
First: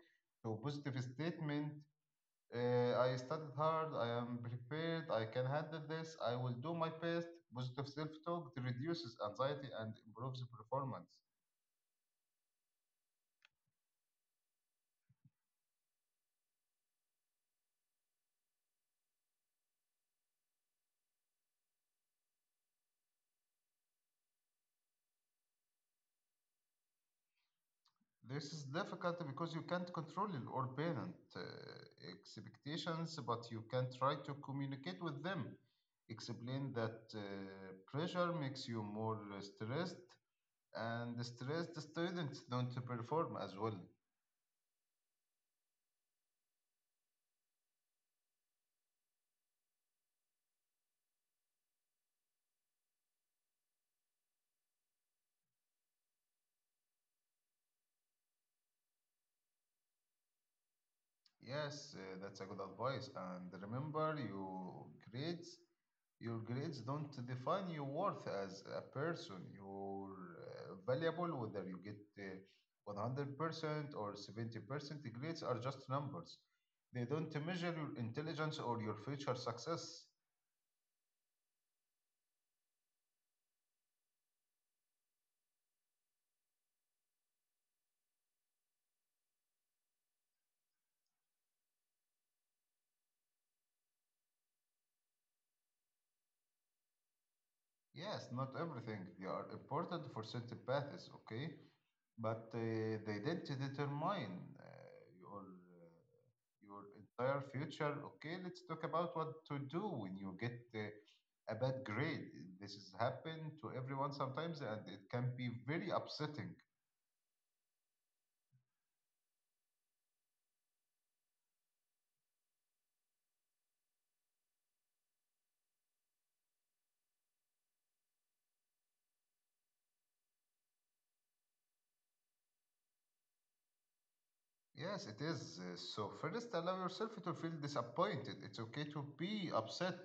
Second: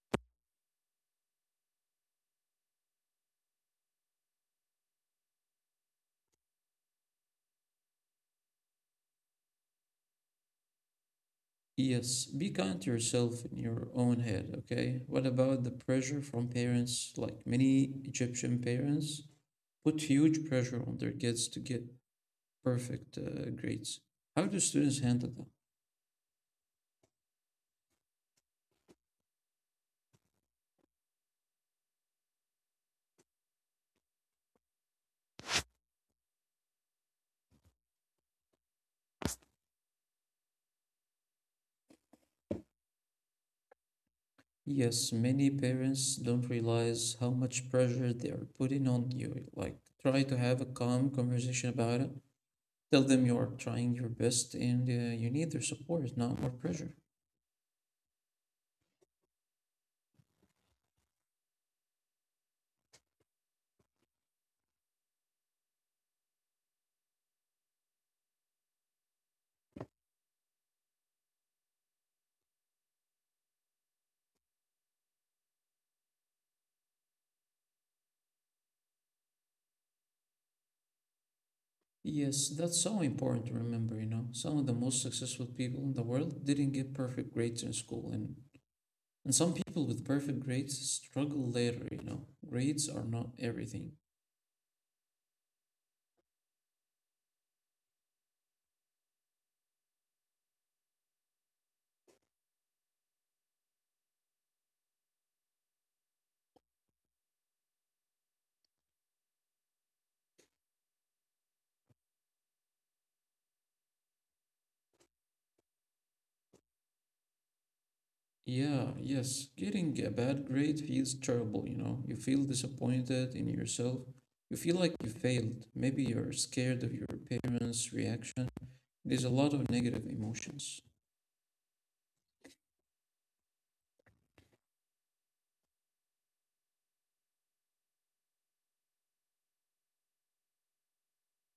[SPEAKER 1] to a positive statement. uh, I studied hard, I am prepared, I can handle this, I will do my best. Positive self-talk that reduces anxiety and improves performance.
[SPEAKER 2] Yes, be kind to yourself in your own head, okay? What about the pressure from parents? Like, many Egyptian parents put huge pressure on their kids to get perfect uh, grades. How do students handle that?
[SPEAKER 1] This is difficult because you can't control or parent uh, expectations, but you can try to communicate with them. Explain that uh, pressure makes you more stressed, and stress the students don't perform as well.
[SPEAKER 2] Yes, many parents don't realize how much pressure they are putting on you. Like, try to have a calm conversation about it. Tell them you are trying your best and uh, you need their support, not more pressure.
[SPEAKER 1] Yes, uh, that's a good advice. And remember, your grades, your grades don't define your worth as a person. You're uh, valuable whether you get uh, one hundred percent or seventy percent. Grades are just numbers. They don't measure your intelligence or your future success.
[SPEAKER 2] Yes, that's so important to remember, you know. Some of the most successful people in the world didn't get perfect grades in school, and and some people with perfect grades struggle later, you know. Grades are not everything.
[SPEAKER 1] Yes, not everything. They are important for certain paths, okay? But uh, they didn't determine uh, your uh, your entire future. Okay, let's talk about what to do when you get uh, a bad grade. This has happened to everyone sometimes, and it can be very upsetting.
[SPEAKER 2] Yeah, yes. Getting a bad grade feels terrible, you know. You feel disappointed in yourself. You feel like you failed. Maybe you're scared of your parents' reaction. There's a lot of negative emotions.
[SPEAKER 1] Yes, it is. Uh, So first, allow yourself to feel disappointed. It's okay to be upset,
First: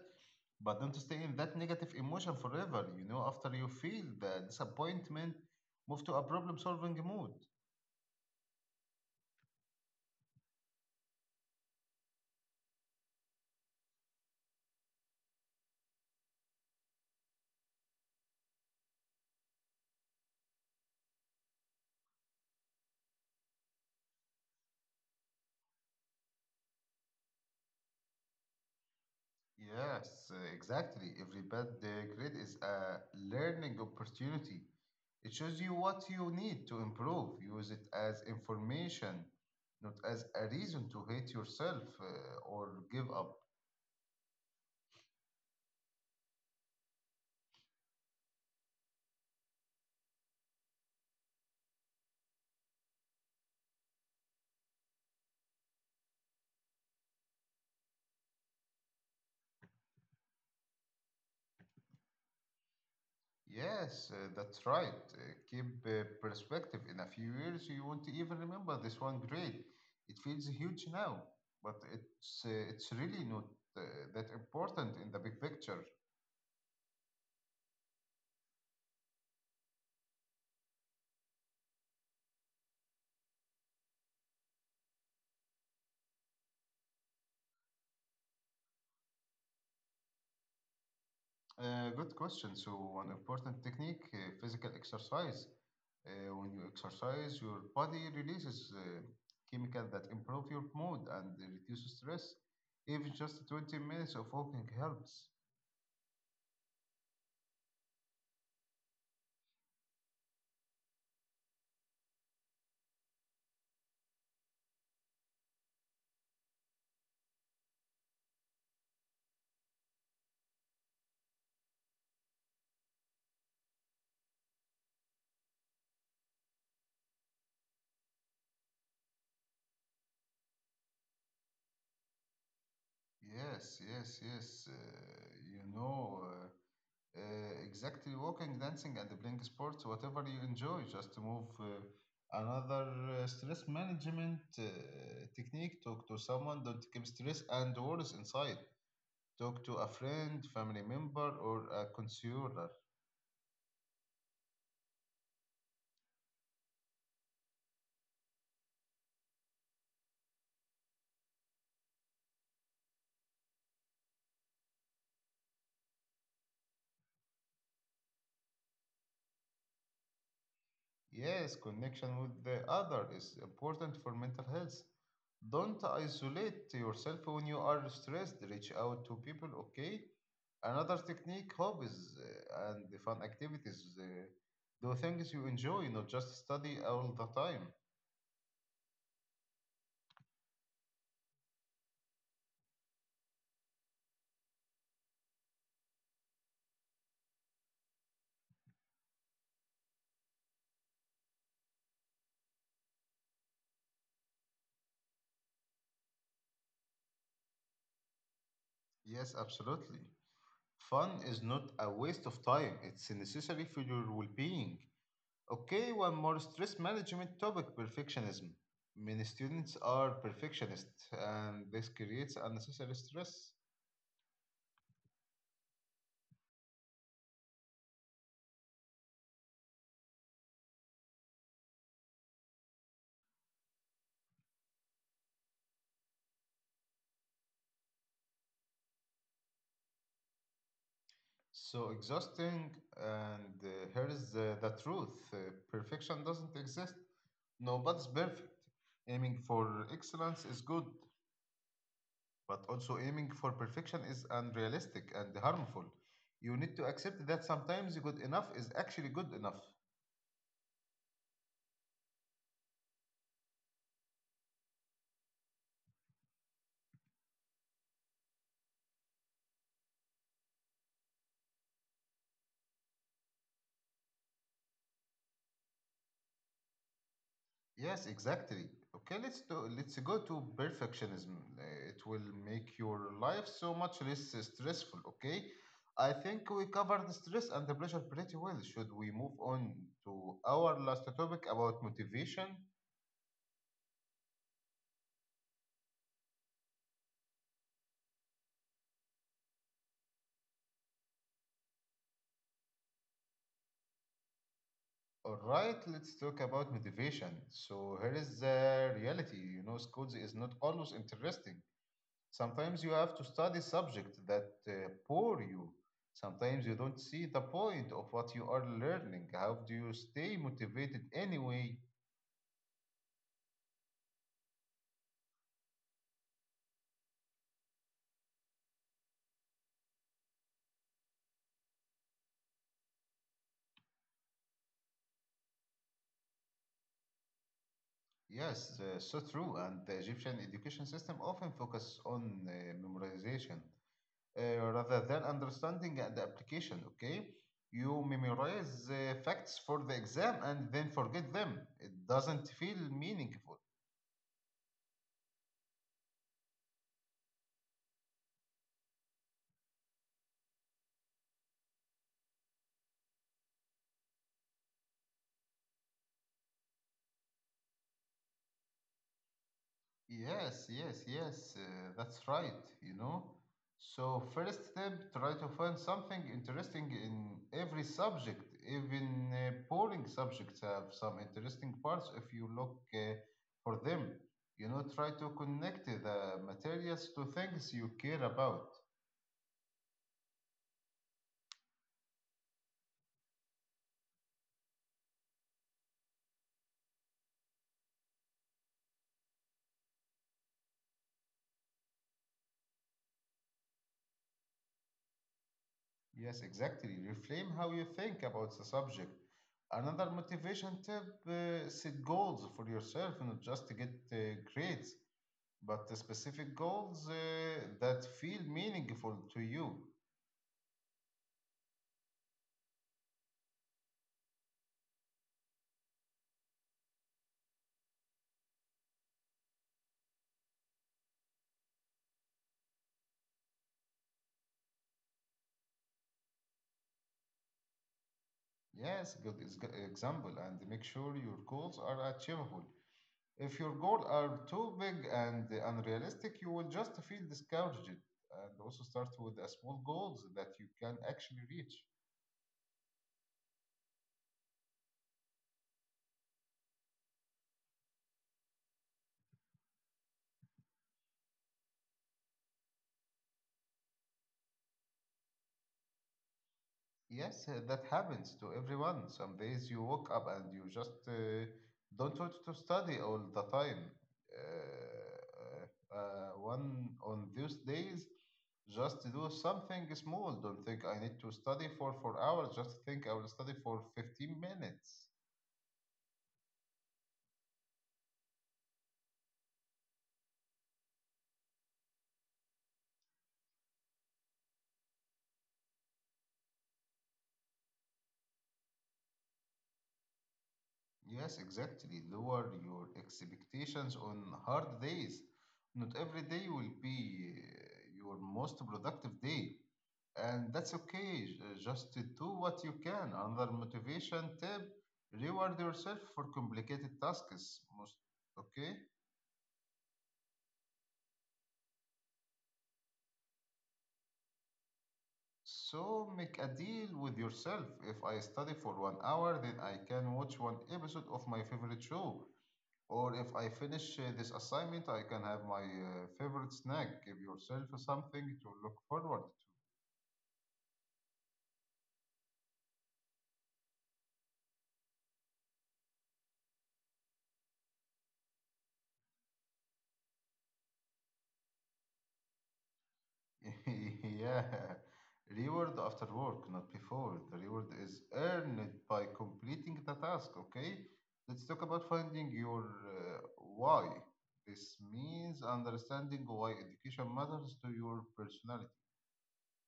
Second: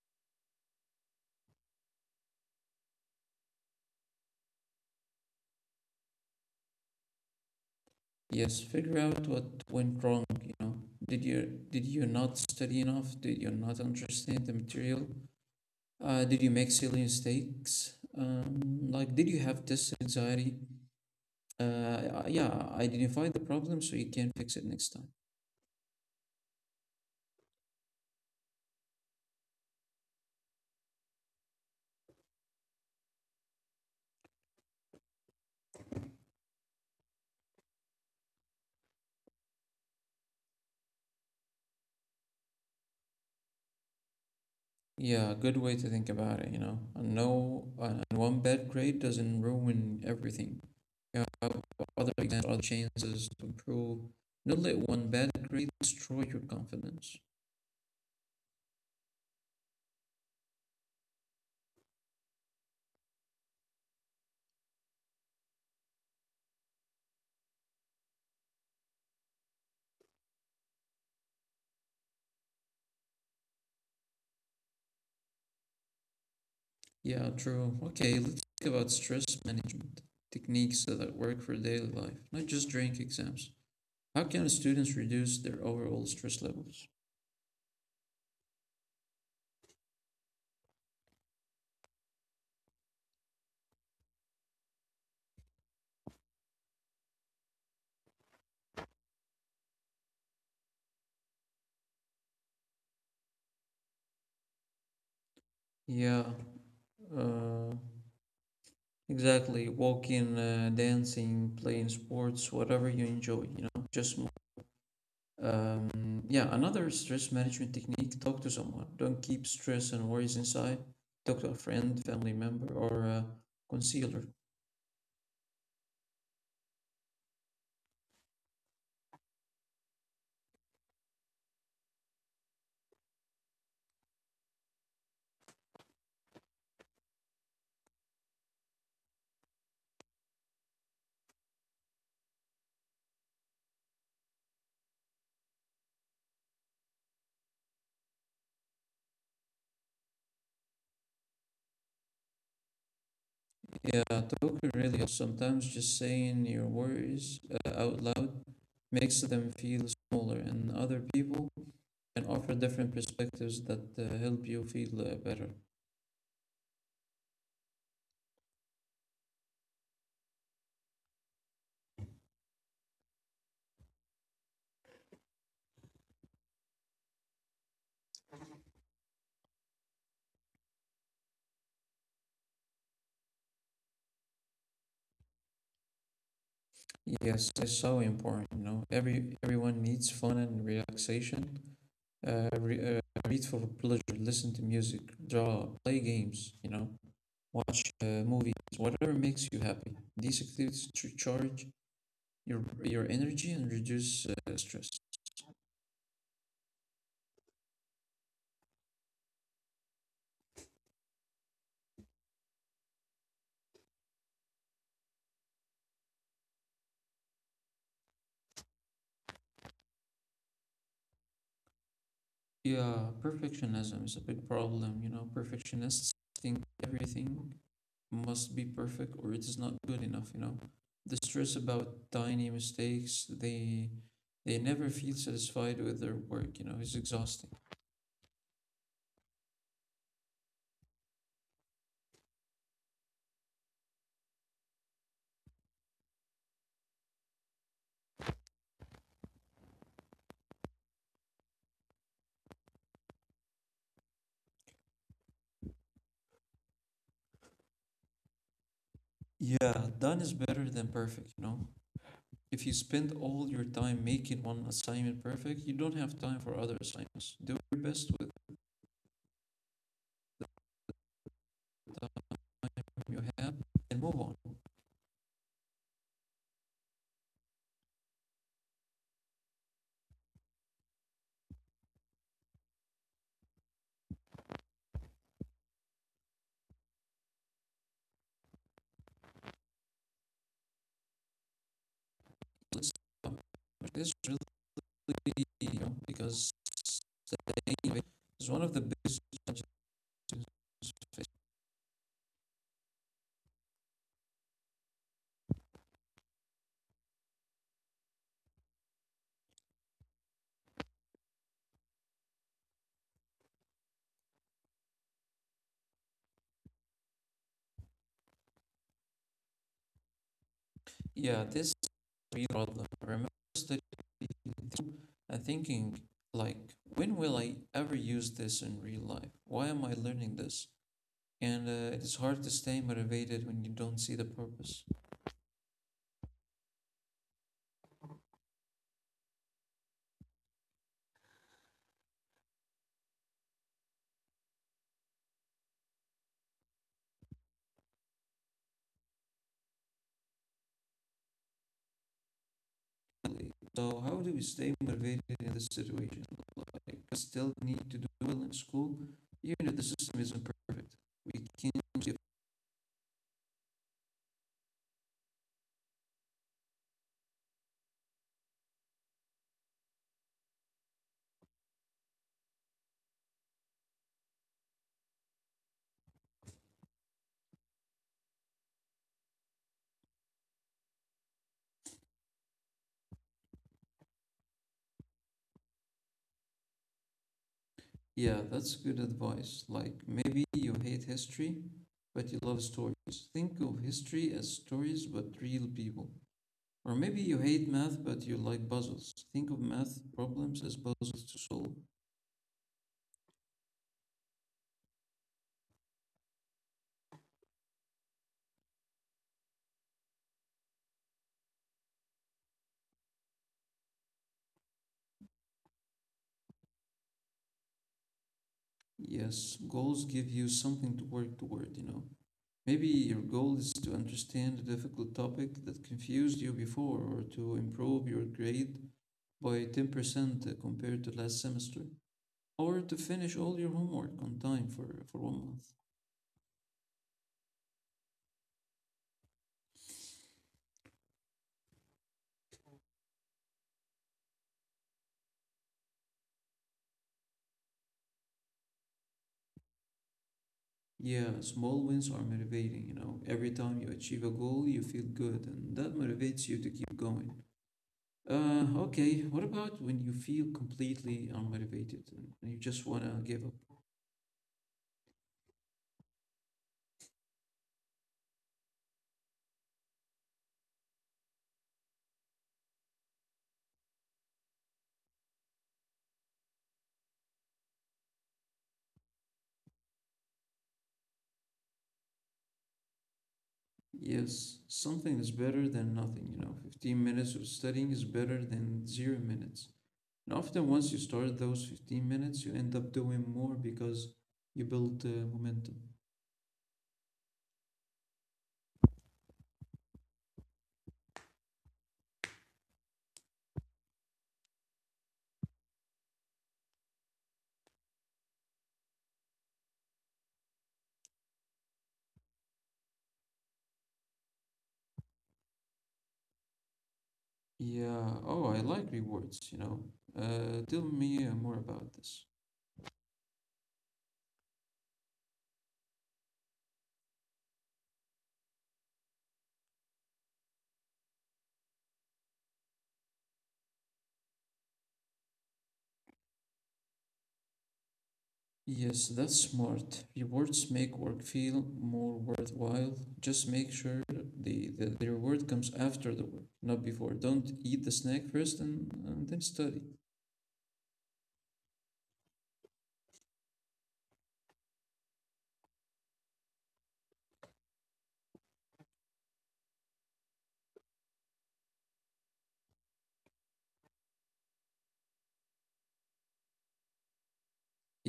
[SPEAKER 1] but don't stay in that negative emotion forever. You know, after you feel the disappointment, move to a problem-solving mode.
[SPEAKER 2] Yes, figure out what went wrong, you know. Did you did you not study enough? Did you not understand the material? Uh, did you make silly mistakes? Um, like, did you have test anxiety? Uh, yeah, identify the problem so you can fix it next time.
[SPEAKER 1] Yes, uh, exactly. Every bad uh, grade is a learning opportunity. It shows you what you need to improve. Use it as information, not as a reason to hate yourself uh, or give up.
[SPEAKER 2] Yeah, good way to think about it, you know. And no, and one bad grade doesn't ruin everything. Yeah, other exams, other chances to improve. Don't let one bad grade destroy your confidence.
[SPEAKER 1] Yes, uh, that's right. Uh, keep uh, perspective. In a few years, you won't even remember this one grade. It feels huge now, but it's uh, it's really not uh, that important in the big picture.
[SPEAKER 2] Yeah, true. Okay, let's talk about stress management techniques that work for daily life, not just during exams. How can students reduce their overall stress levels?
[SPEAKER 1] Uh, good question. So, one important technique, uh, physical exercise. Uh, when you exercise, your body releases uh, chemical that improve your mood and reduce stress. Even just twenty minutes of walking helps.
[SPEAKER 2] Yeah, uh, exactly. Walking, uh, dancing, playing sports, whatever you enjoy, you know, just move. Um, yeah, Another stress management technique, talk to someone. Don't keep stress and worries inside. Talk to a friend, family member, or a concealer.
[SPEAKER 1] Yes, yes, yes. Uh, you know, uh, uh, exactly walking, dancing, and playing sports, whatever you enjoy, just move. Uh, another uh, stress management uh, technique, talk to someone, don't keep stress and worries inside. Talk to a friend, family member, or a counselor.
[SPEAKER 2] Yeah, talking really or sometimes just saying your worries uh, out loud makes them feel smaller, and other people can offer different perspectives that uh, help you feel uh, better.
[SPEAKER 1] Yes, connection with the other is important for mental health. Don't isolate yourself when you are stressed. Reach out to people, okay? Another technique, hobbies uh, and the fun activities. Uh, do things you enjoy, not just study all the time.
[SPEAKER 2] Yes, it's so important, you know. Every everyone needs fun and relaxation. Uh, re- uh, read for pleasure, listen to music, draw, play games, you know, watch uh, movies, whatever makes you happy. These activities to charge your your energy and reduce uh, stress.
[SPEAKER 1] Yes, absolutely. Fun is not a waste of time, it's necessary for your well being. Okay, one more stress management topic, perfectionism. Many students are perfectionists, and this creates unnecessary stress.
[SPEAKER 2] Yeah, perfectionism is a big problem. You know, perfectionists think everything must be perfect or it is not good enough, you know. The stress about tiny mistakes, they they never feel satisfied with their work, you know, it's exhausting.
[SPEAKER 1] So exhausting, and uh, here is the, the truth, uh, perfection doesn't exist. Nobody's perfect. Aiming for excellence is good, but also aiming for perfection is unrealistic and harmful. You need to accept that sometimes good enough is actually good enough.
[SPEAKER 2] Yeah, done is better than perfect, you know. If you spend all your time making one assignment perfect, you don't have time for other assignments. Do your best with the time you have and move on.
[SPEAKER 1] Yes, exactly. Okay, let's do, let's go to perfectionism. Uh, It will make your life so much less stressful, okay? I think we covered the stress and the pressure pretty well. Should we move on to our last topic about motivation?
[SPEAKER 2] Let's talk about this really, you know, because the is one of the biggest challenges.
[SPEAKER 1] All right, let's talk about motivation. So here is the reality. You know, schools is not always interesting. Sometimes you have to study subject that uh, bore you. Sometimes you don't see the point of what you are learning. How do you stay motivated anyway?
[SPEAKER 2] Yeah, this is a real problem. I remember and thinking, like, when will I ever use this in real life? Why am I learning this? And uh, it is hard to stay motivated when you don't see the purpose.
[SPEAKER 1] Yes, uh, so true. And the Egyptian education system often focuses on uh, memorization uh, rather than understanding and application. Okay, you memorize uh, facts for the exam and then forget them. It doesn't feel meaningful.
[SPEAKER 2] Really. So, how do we stay motivated in this situation? Like, we still need to do well in school, even if the system isn't perfect. We can't be.
[SPEAKER 1] Yes, yes, yes, uh, that's right, you know. So, first step, try to find something interesting in every subject. Even uh, boring subjects have some interesting parts if you look uh, for them. You know, try to connect the materials to things you care about.
[SPEAKER 2] Yeah, that's good advice. Like, maybe you hate history, but you love stories. Think of history as stories, but real people. Or maybe you hate math, but you like puzzles. Think of math problems as puzzles to solve.
[SPEAKER 1] Yes, exactly. Reframe how you think about the subject. Another motivation tip, uh, set goals for yourself, and just to get uh, grades, but the specific goals uh, that feel meaningful to you.
[SPEAKER 2] Yes, goals give you something to work toward, you know. Maybe your goal is to understand a difficult topic that confused you before, or to improve your grade by ten percent compared to last semester, or to finish all your homework on time for, for one month.
[SPEAKER 1] Yes, good ex- example, and make sure your goals are achievable. If your goals are too big and unrealistic, you will just feel discouraged. And also start with the small goals that you can actually reach.
[SPEAKER 2] Yeah, small wins are motivating, you know. Every time you achieve a goal, you feel good, and that motivates you to keep going. Uh, okay, what about when you feel completely unmotivated and and you just want to give up?
[SPEAKER 1] Yes, uh, that happens to everyone. Some days you wake up and you just uh, don't want to study all the time. Uh, uh, uh, one on those days, just do something small. Don't think I need to study for four hours. Just think I will study for fifteen minutes.
[SPEAKER 2] Yes, something is better than nothing, you know. fifteen minutes of studying is better than zero minutes. And often, once you start those fifteen minutes, you end up doing more because you build uh, momentum.
[SPEAKER 1] Yes, exactly. Lower your expectations on hard days. Not every day will be uh, your most productive day, and that's okay. J- uh, Just to do what you can. Another motivation tip: reward yourself for complicated tasks. Most okay.
[SPEAKER 2] Yeah, oh, I like rewards, you know. Uh, tell me uh, more about this.
[SPEAKER 1] So make a deal with yourself. If I study for one hour, then I can watch one episode of my favorite show. Or if I finish uh, this assignment, I can have my uh, favorite snack. Give yourself something to look forward
[SPEAKER 2] Yes, that's smart. Rewards make work feel more worthwhile. Just make sure the, the, the reward comes after the work, not before. Don't eat the snack first and, and then study.
[SPEAKER 1] to. yeah. Reward after work, not before. The reward is earned by completing the task, okay? Let's talk about finding your uh, why. This means understanding why education matters to your personality.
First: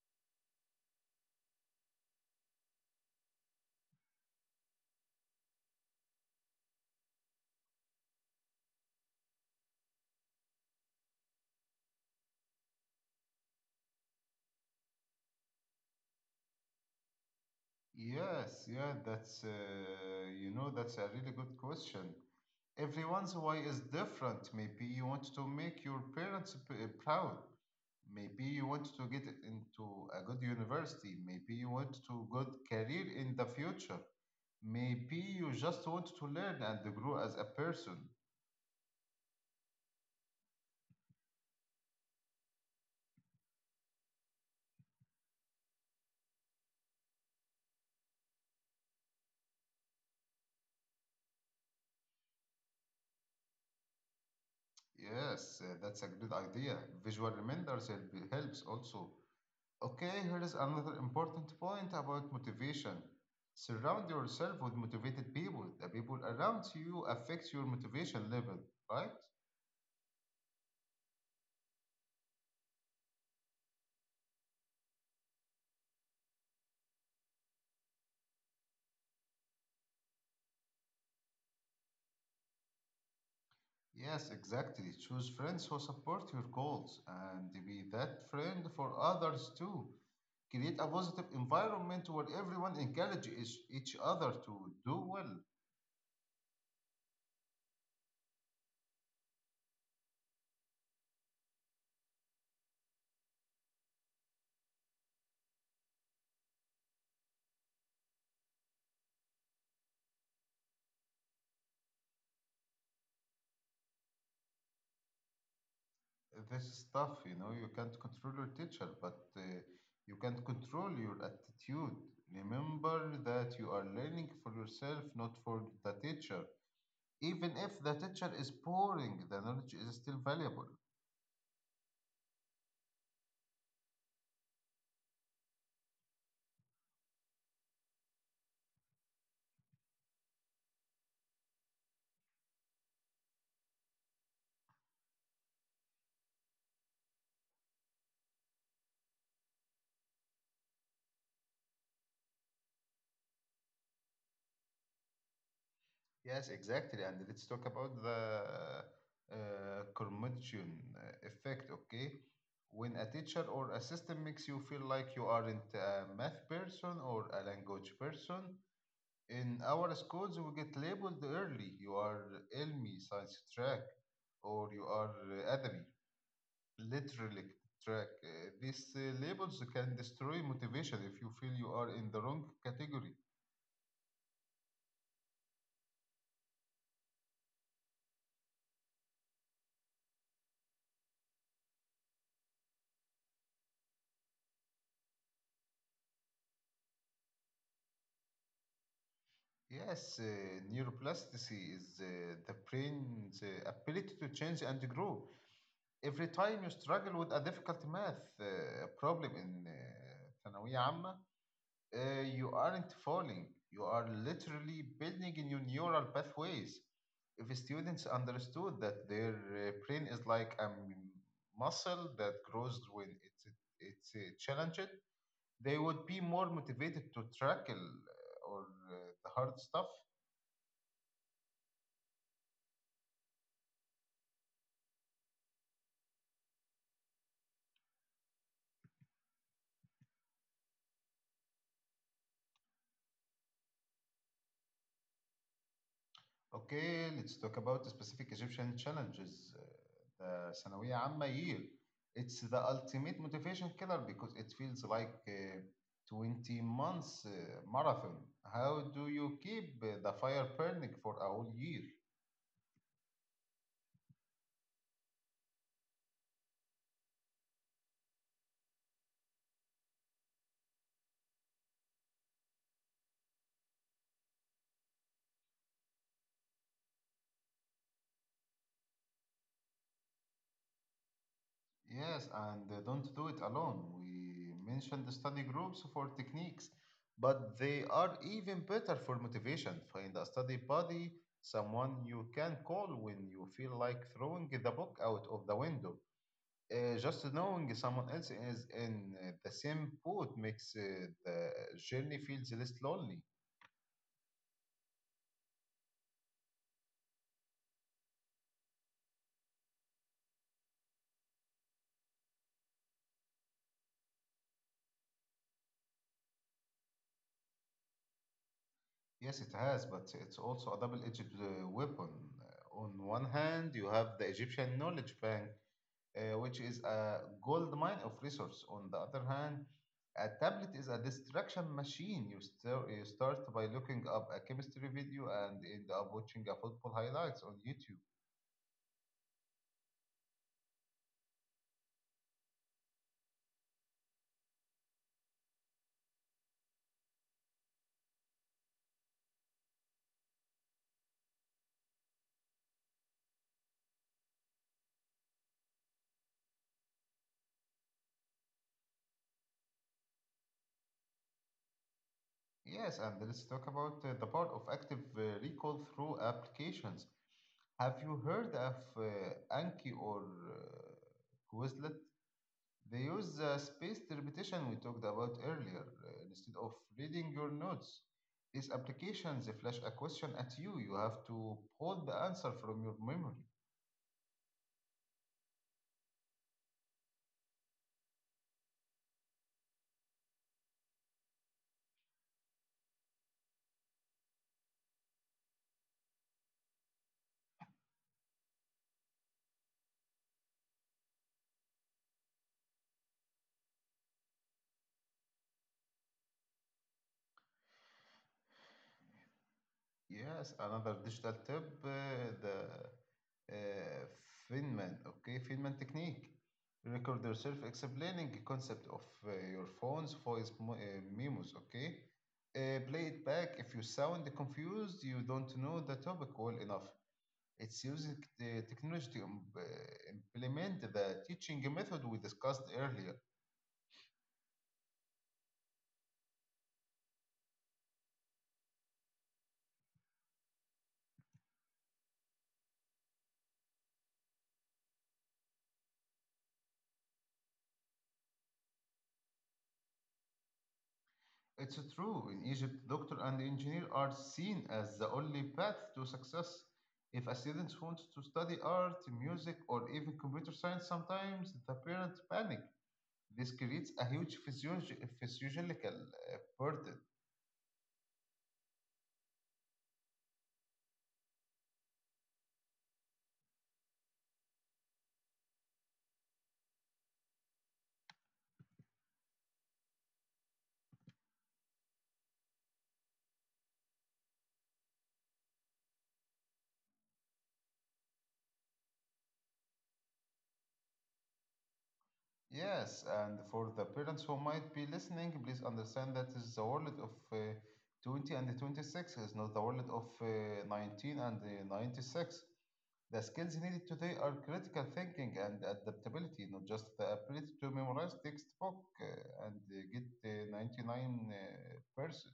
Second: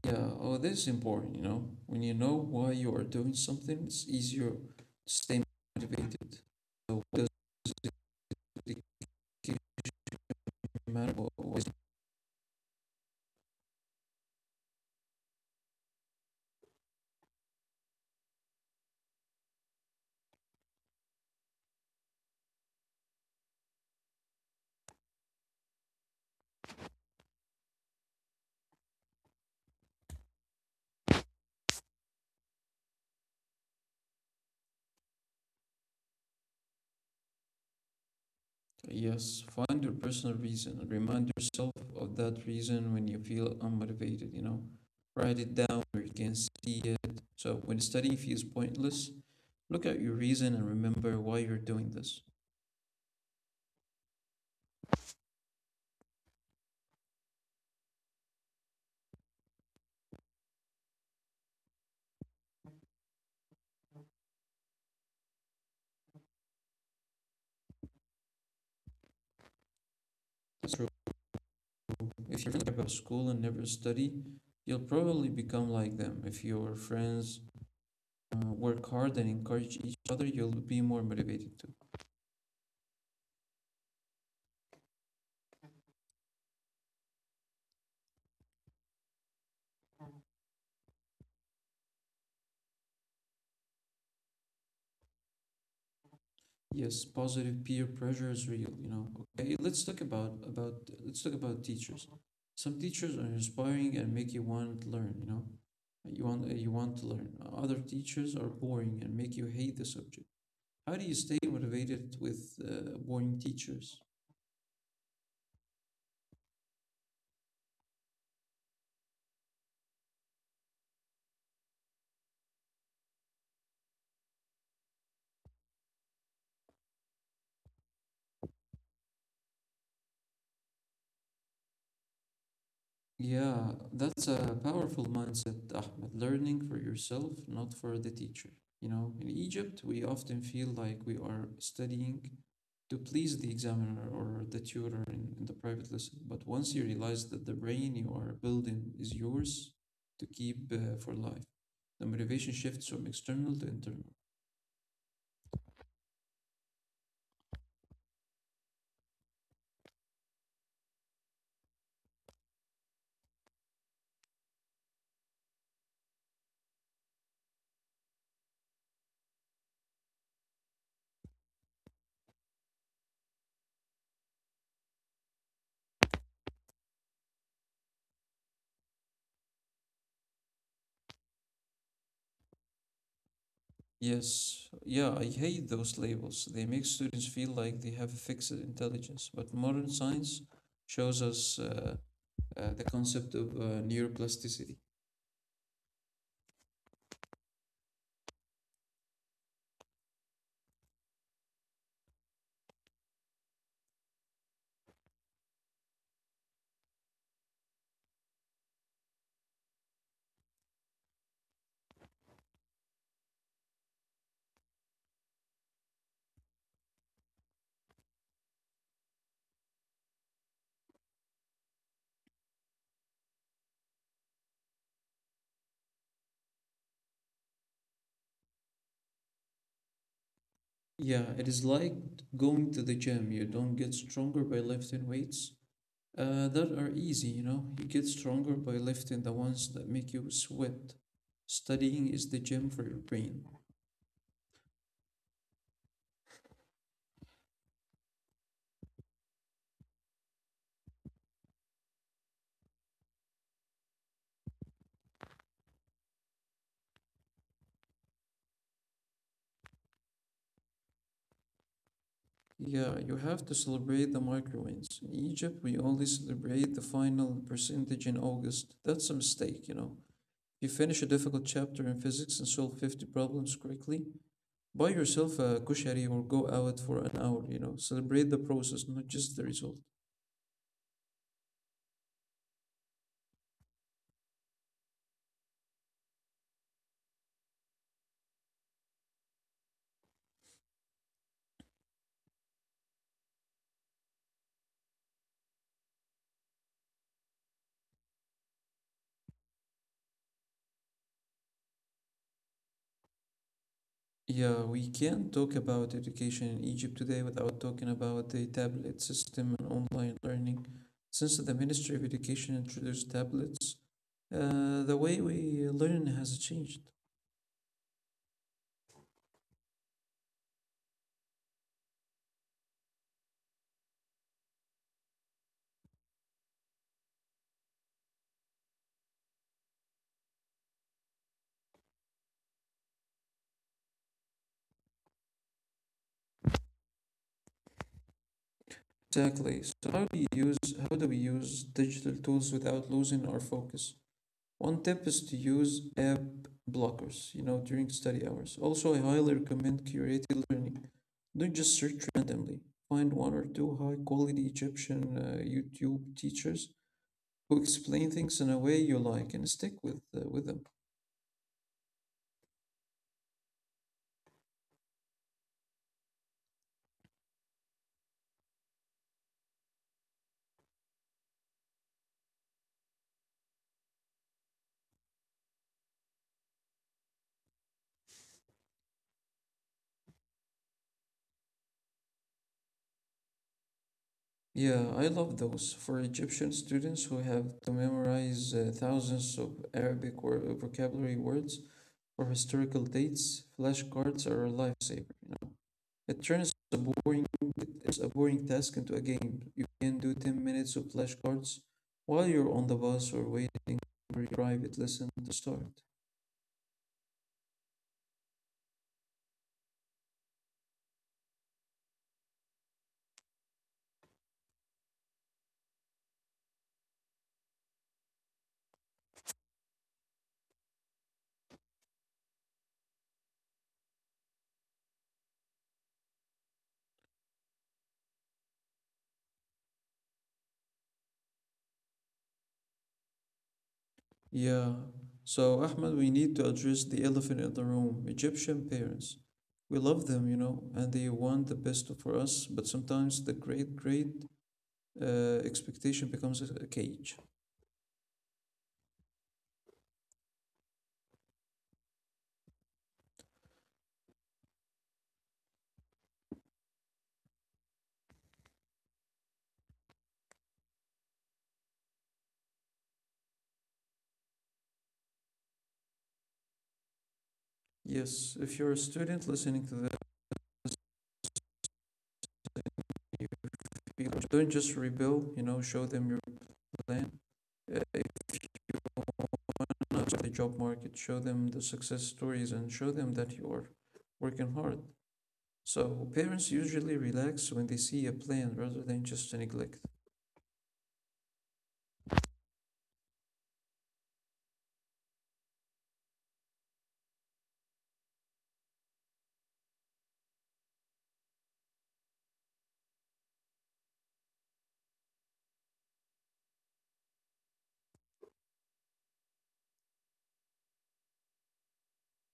[SPEAKER 2] Yeah, oh, this is important, you know. When you know why you are doing something, it's easier to stay motivated. So, why does dedication matter? Why.
[SPEAKER 1] Yes, yeah, that's uh, you know, that's a really good question. Everyone's way is different. Maybe you want to make your parents p- eh, proud. Maybe you want to get into a good university. Maybe you want to good career in the future. Maybe you just want to learn and grow as a person.
[SPEAKER 2] Yes, find your personal reason and remind yourself of that reason when you feel unmotivated, you know. Write it down where you can see it. So when studying feels pointless, look at your reason and remember why you're doing this.
[SPEAKER 1] Yes, uh, that's a good idea. Visual reminders help- helps also. Okay, here is another important point about motivation. Surround yourself with motivated people. The people around you affect your motivation level, right?
[SPEAKER 2] That's true. If you think about school and never study, you'll probably become like them. If your friends uh, work hard and encourage each other, you'll be more motivated too.
[SPEAKER 1] Yes, exactly. Choose friends who support your goals and be that friend for others too. Create a positive environment where everyone encourages each other to do well.
[SPEAKER 2] Yes, positive peer pressure is real, you know. Okay, hey, let's talk about about let's talk about teachers. Some teachers are inspiring and make you want to learn, you know. You want you want to learn. Other teachers are boring and make you hate the subject. How do you stay motivated with uh, boring teachers?
[SPEAKER 1] This is tough, you know, you can't control your teacher, but uh, you can control your attitude. Remember that you are learning for yourself, not for the teacher. Even if the teacher is boring, the knowledge is still valuable.
[SPEAKER 2] Yeah, that's a powerful mindset, Ahmed. Learning for yourself, not for the teacher. You know, in Egypt, we often feel like we are studying to please the examiner or the tutor in, in the private lesson. But once you realize that the brain you are building is yours to keep uh, for life, the motivation shifts from external to internal.
[SPEAKER 1] Yes, exactly. And let's talk about the uh, curmudgeon uh, effect, okay? When a teacher or a system makes you feel like you aren't a math person or a language person, in our schools we get labeled early. You are Elmi, science track, or you are uh, Adabi, literally track. Uh, these uh, labels can destroy motivation if you feel you are in the wrong category.
[SPEAKER 2] Yes, yeah, I hate those labels. They make students feel like they have a fixed intelligence. But modern science shows us uh, uh, the concept of uh, neuroplasticity.
[SPEAKER 1] Yes, uh, neuroplasticity is uh, the brain's uh, ability to change and grow. Every time you struggle with a difficult math uh, problem in uh, ثانوية عامة, uh, you aren't falling. You are literally building new neural pathways. If students understood that their uh, brain is like a m- muscle that grows when it's, it's uh, challenged, they would be more motivated to tackle uh, or uh, the hard stuff.
[SPEAKER 2] Yeah, it is like going to the gym. You don't get stronger by lifting weights uh, that are easy, you know. You get stronger by lifting the ones that make you sweat. Studying is the gym for your brain.
[SPEAKER 1] Okay, let's talk about the specific Egyptian challenges. Uh, The ثانوية عامة year. It's the ultimate motivation killer because it feels like a twenty months uh, marathon. How do you keep uh, the fire burning for a whole year?
[SPEAKER 2] Yeah, you have to celebrate the micro wins. In Egypt, we only celebrate the final percentage in August. That's a mistake, you know. You finish a difficult chapter in physics and solve fifty problems quickly. Buy yourself a kushari or go out for an hour, you know. Celebrate the process, not just the result.
[SPEAKER 1] Yes, and uh, don't do it alone. We mentioned the study groups for techniques, but they are even better for motivation. Find a study buddy, someone you can call when you feel like throwing the book out of the window. Uh, just knowing someone else is in uh, the same boat makes uh, the journey feels less lonely.
[SPEAKER 2] Yeah, we can't talk about education in Egypt today without talking about the tablet system and online learning. Since the Ministry of Education introduced tablets, uh, the way we learn has changed.
[SPEAKER 1] Yes, it has, but it's also a double-edged uh, weapon. Uh, on one hand, you have the Egyptian knowledge bank, uh, which is a gold mine of resource. On the other hand, a tablet is a distraction machine. You, star- you start by looking up a chemistry video and end up watching a football highlights on YouTube.
[SPEAKER 2] Exactly. So how do you use how do we use digital tools without losing our focus? One tip is to use app blockers, you know, during study hours. Also, I highly recommend curated learning. Don't just search randomly. Find one or two high quality Egyptian uh, YouTube teachers who explain things in a way you like and stick with uh, with them.
[SPEAKER 1] Yes, and let's talk about uh, the part of active uh, recall through applications. Have you heard of uh, Anki or uh, Quizlet? They use the spaced repetition we talked about earlier. Uh, instead of reading your notes, these applications flash a question at you. You have to pull the answer from your memory.
[SPEAKER 2] Yeah, I love those for Egyptian students who have to memorize uh, thousands of Arabic wor- uh, vocabulary words or historical dates. Flashcards are a lifesaver. You know, it turns a boring it's a boring task into a game. You can do ten minutes of flashcards while you're on the bus or waiting for your private lesson to start.
[SPEAKER 1] Yes, another digital tip, uh, the uh, Feynman, okay, Feynman technique. Record yourself explaining the concept of uh, your phone's voice mo- uh, memos, okay? Uh, play it back. If you sound confused, you don't know the topic well enough. It's using the technology to im- uh, implement the teaching method we discussed earlier.
[SPEAKER 2] Yeah. So, Ahmed, we need to address the elephant in the room. Egyptian parents. We love them, you know, and they want the best for us, but sometimes the great, great uh, expectation becomes a a cage.
[SPEAKER 1] It's true. In Egypt, doctor and engineer are seen as the only path to success. If a student wants to study art, music, or even computer science, sometimes the parents panic. This creates a huge physiologi- physiological uh, burden.
[SPEAKER 2] Yes, if you're a student listening to that, don't just rebel, you know, show them your plan. Uh, if not the job market, show them the success stories and show them that you are working hard. So, parents usually relax when they see a plan rather than just a neglect.
[SPEAKER 1] Yes, and for the parents who might be listening, please understand that is the world of uh, twenty and twenty-six is not the world of uh, nineteen and uh, ninety-six. The skills needed today are critical thinking and adaptability, not just the ability to memorize textbook uh, and uh, get uh, ninety-nine percent.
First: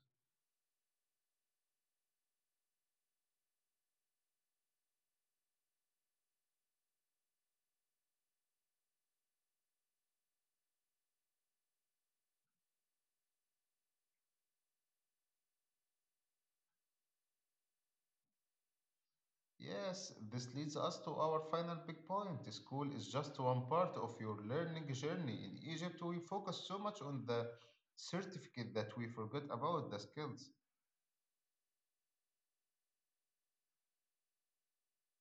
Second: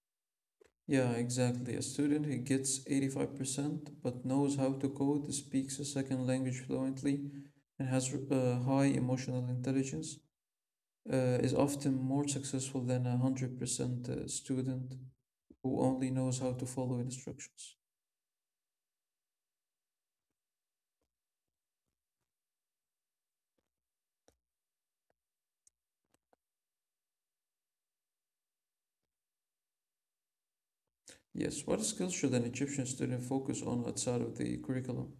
[SPEAKER 2] Yeah, exactly. A student who gets eighty-five percent but knows how to code, speaks a second language fluently, and has uh, high emotional intelligence uh, is often more successful than a one hundred percent uh, student who only knows how to follow instructions.
[SPEAKER 1] Yes, this leads us to our final big point. School is just one part of your learning journey. In Egypt, we focus so much on the certificate that we forget about the skills.
[SPEAKER 2] Yes, what skills should an Egyptian student focus on outside of the curriculum?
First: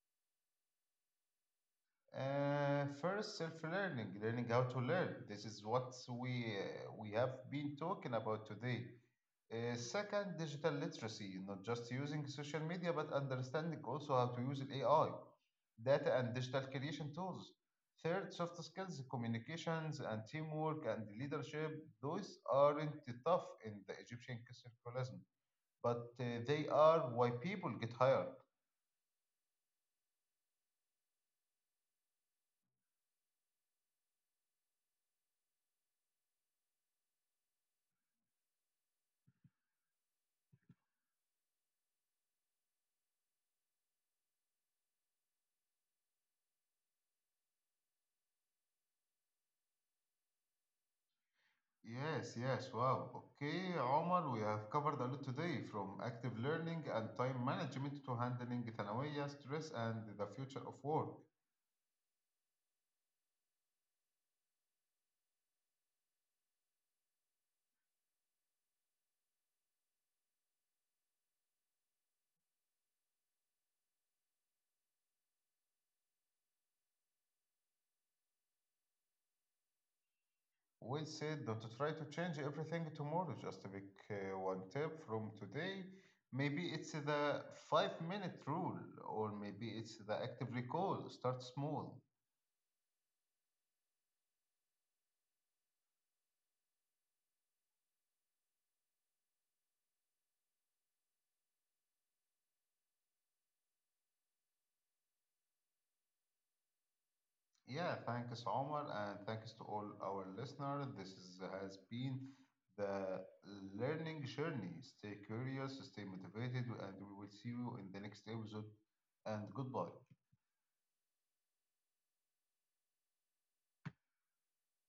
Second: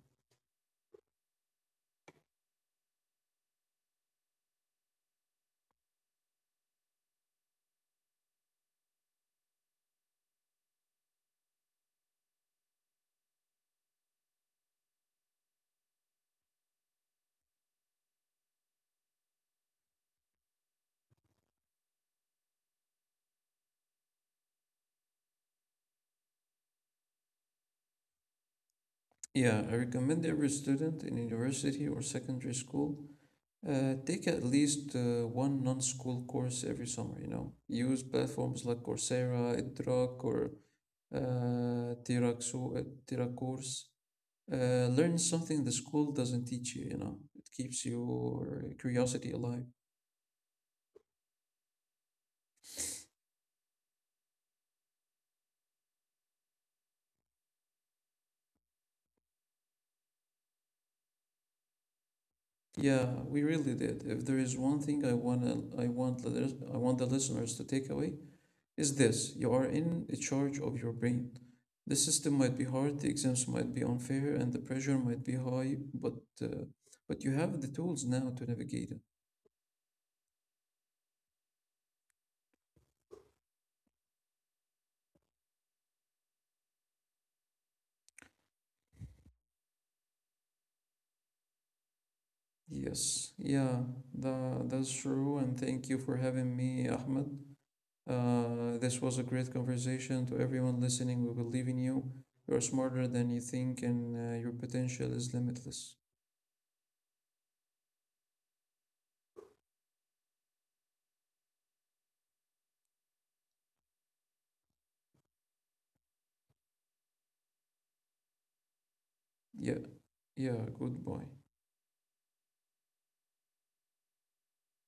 [SPEAKER 1] Uh, first, self-learning, learning how to learn. This is what we uh, we have been talking about today. Uh, second, digital literacy, not just using social media, but understanding also how to use A I, data and digital creation tools. Third, soft skills, communications and teamwork and leadership. Those aren't tough in the Egyptian circularism, but uh, they are why people get hired.
[SPEAKER 2] Yeah, I recommend every student in university or secondary school Uh, take at least uh, one non-school course every summer, you know. Use platforms like Coursera, EdRock, or uh, Tiraxu, uh, Tiracourse. Uh, learn something the school doesn't teach you, you know. It keeps your curiosity alive.
[SPEAKER 1] Yes, yes, wow. Okay, Omar, we have covered a lot today from active learning and time management to handling ثانوية, stress, and the future of work.
[SPEAKER 2] Yeah, we really did. If there is one thing I want, I want the lis- I want the listeners to take away, is this: you are in charge of your brain. The system might be hard, the exams might be unfair, and the pressure might be high, but uh, but you have the tools now to navigate it.
[SPEAKER 1] We said not to try to change everything tomorrow, just to pick uh, one tip from today. Maybe it's the five minute rule, or maybe it's the active recall. Start small.
[SPEAKER 2] Yes, yeah, tha- that's true, and thank you for having me, Ahmed. Uh, this was a great conversation. To everyone listening, we believe in you. You're smarter than you think, and uh, your potential is limitless.
[SPEAKER 1] Yeah, thanks, Omar, and thanks to all our listeners. This is, has been the learning journey. Stay curious, stay motivated, and we will see you in the next episode. And
[SPEAKER 2] Yeah,
[SPEAKER 1] goodbye.
[SPEAKER 2] yeah, goodbye.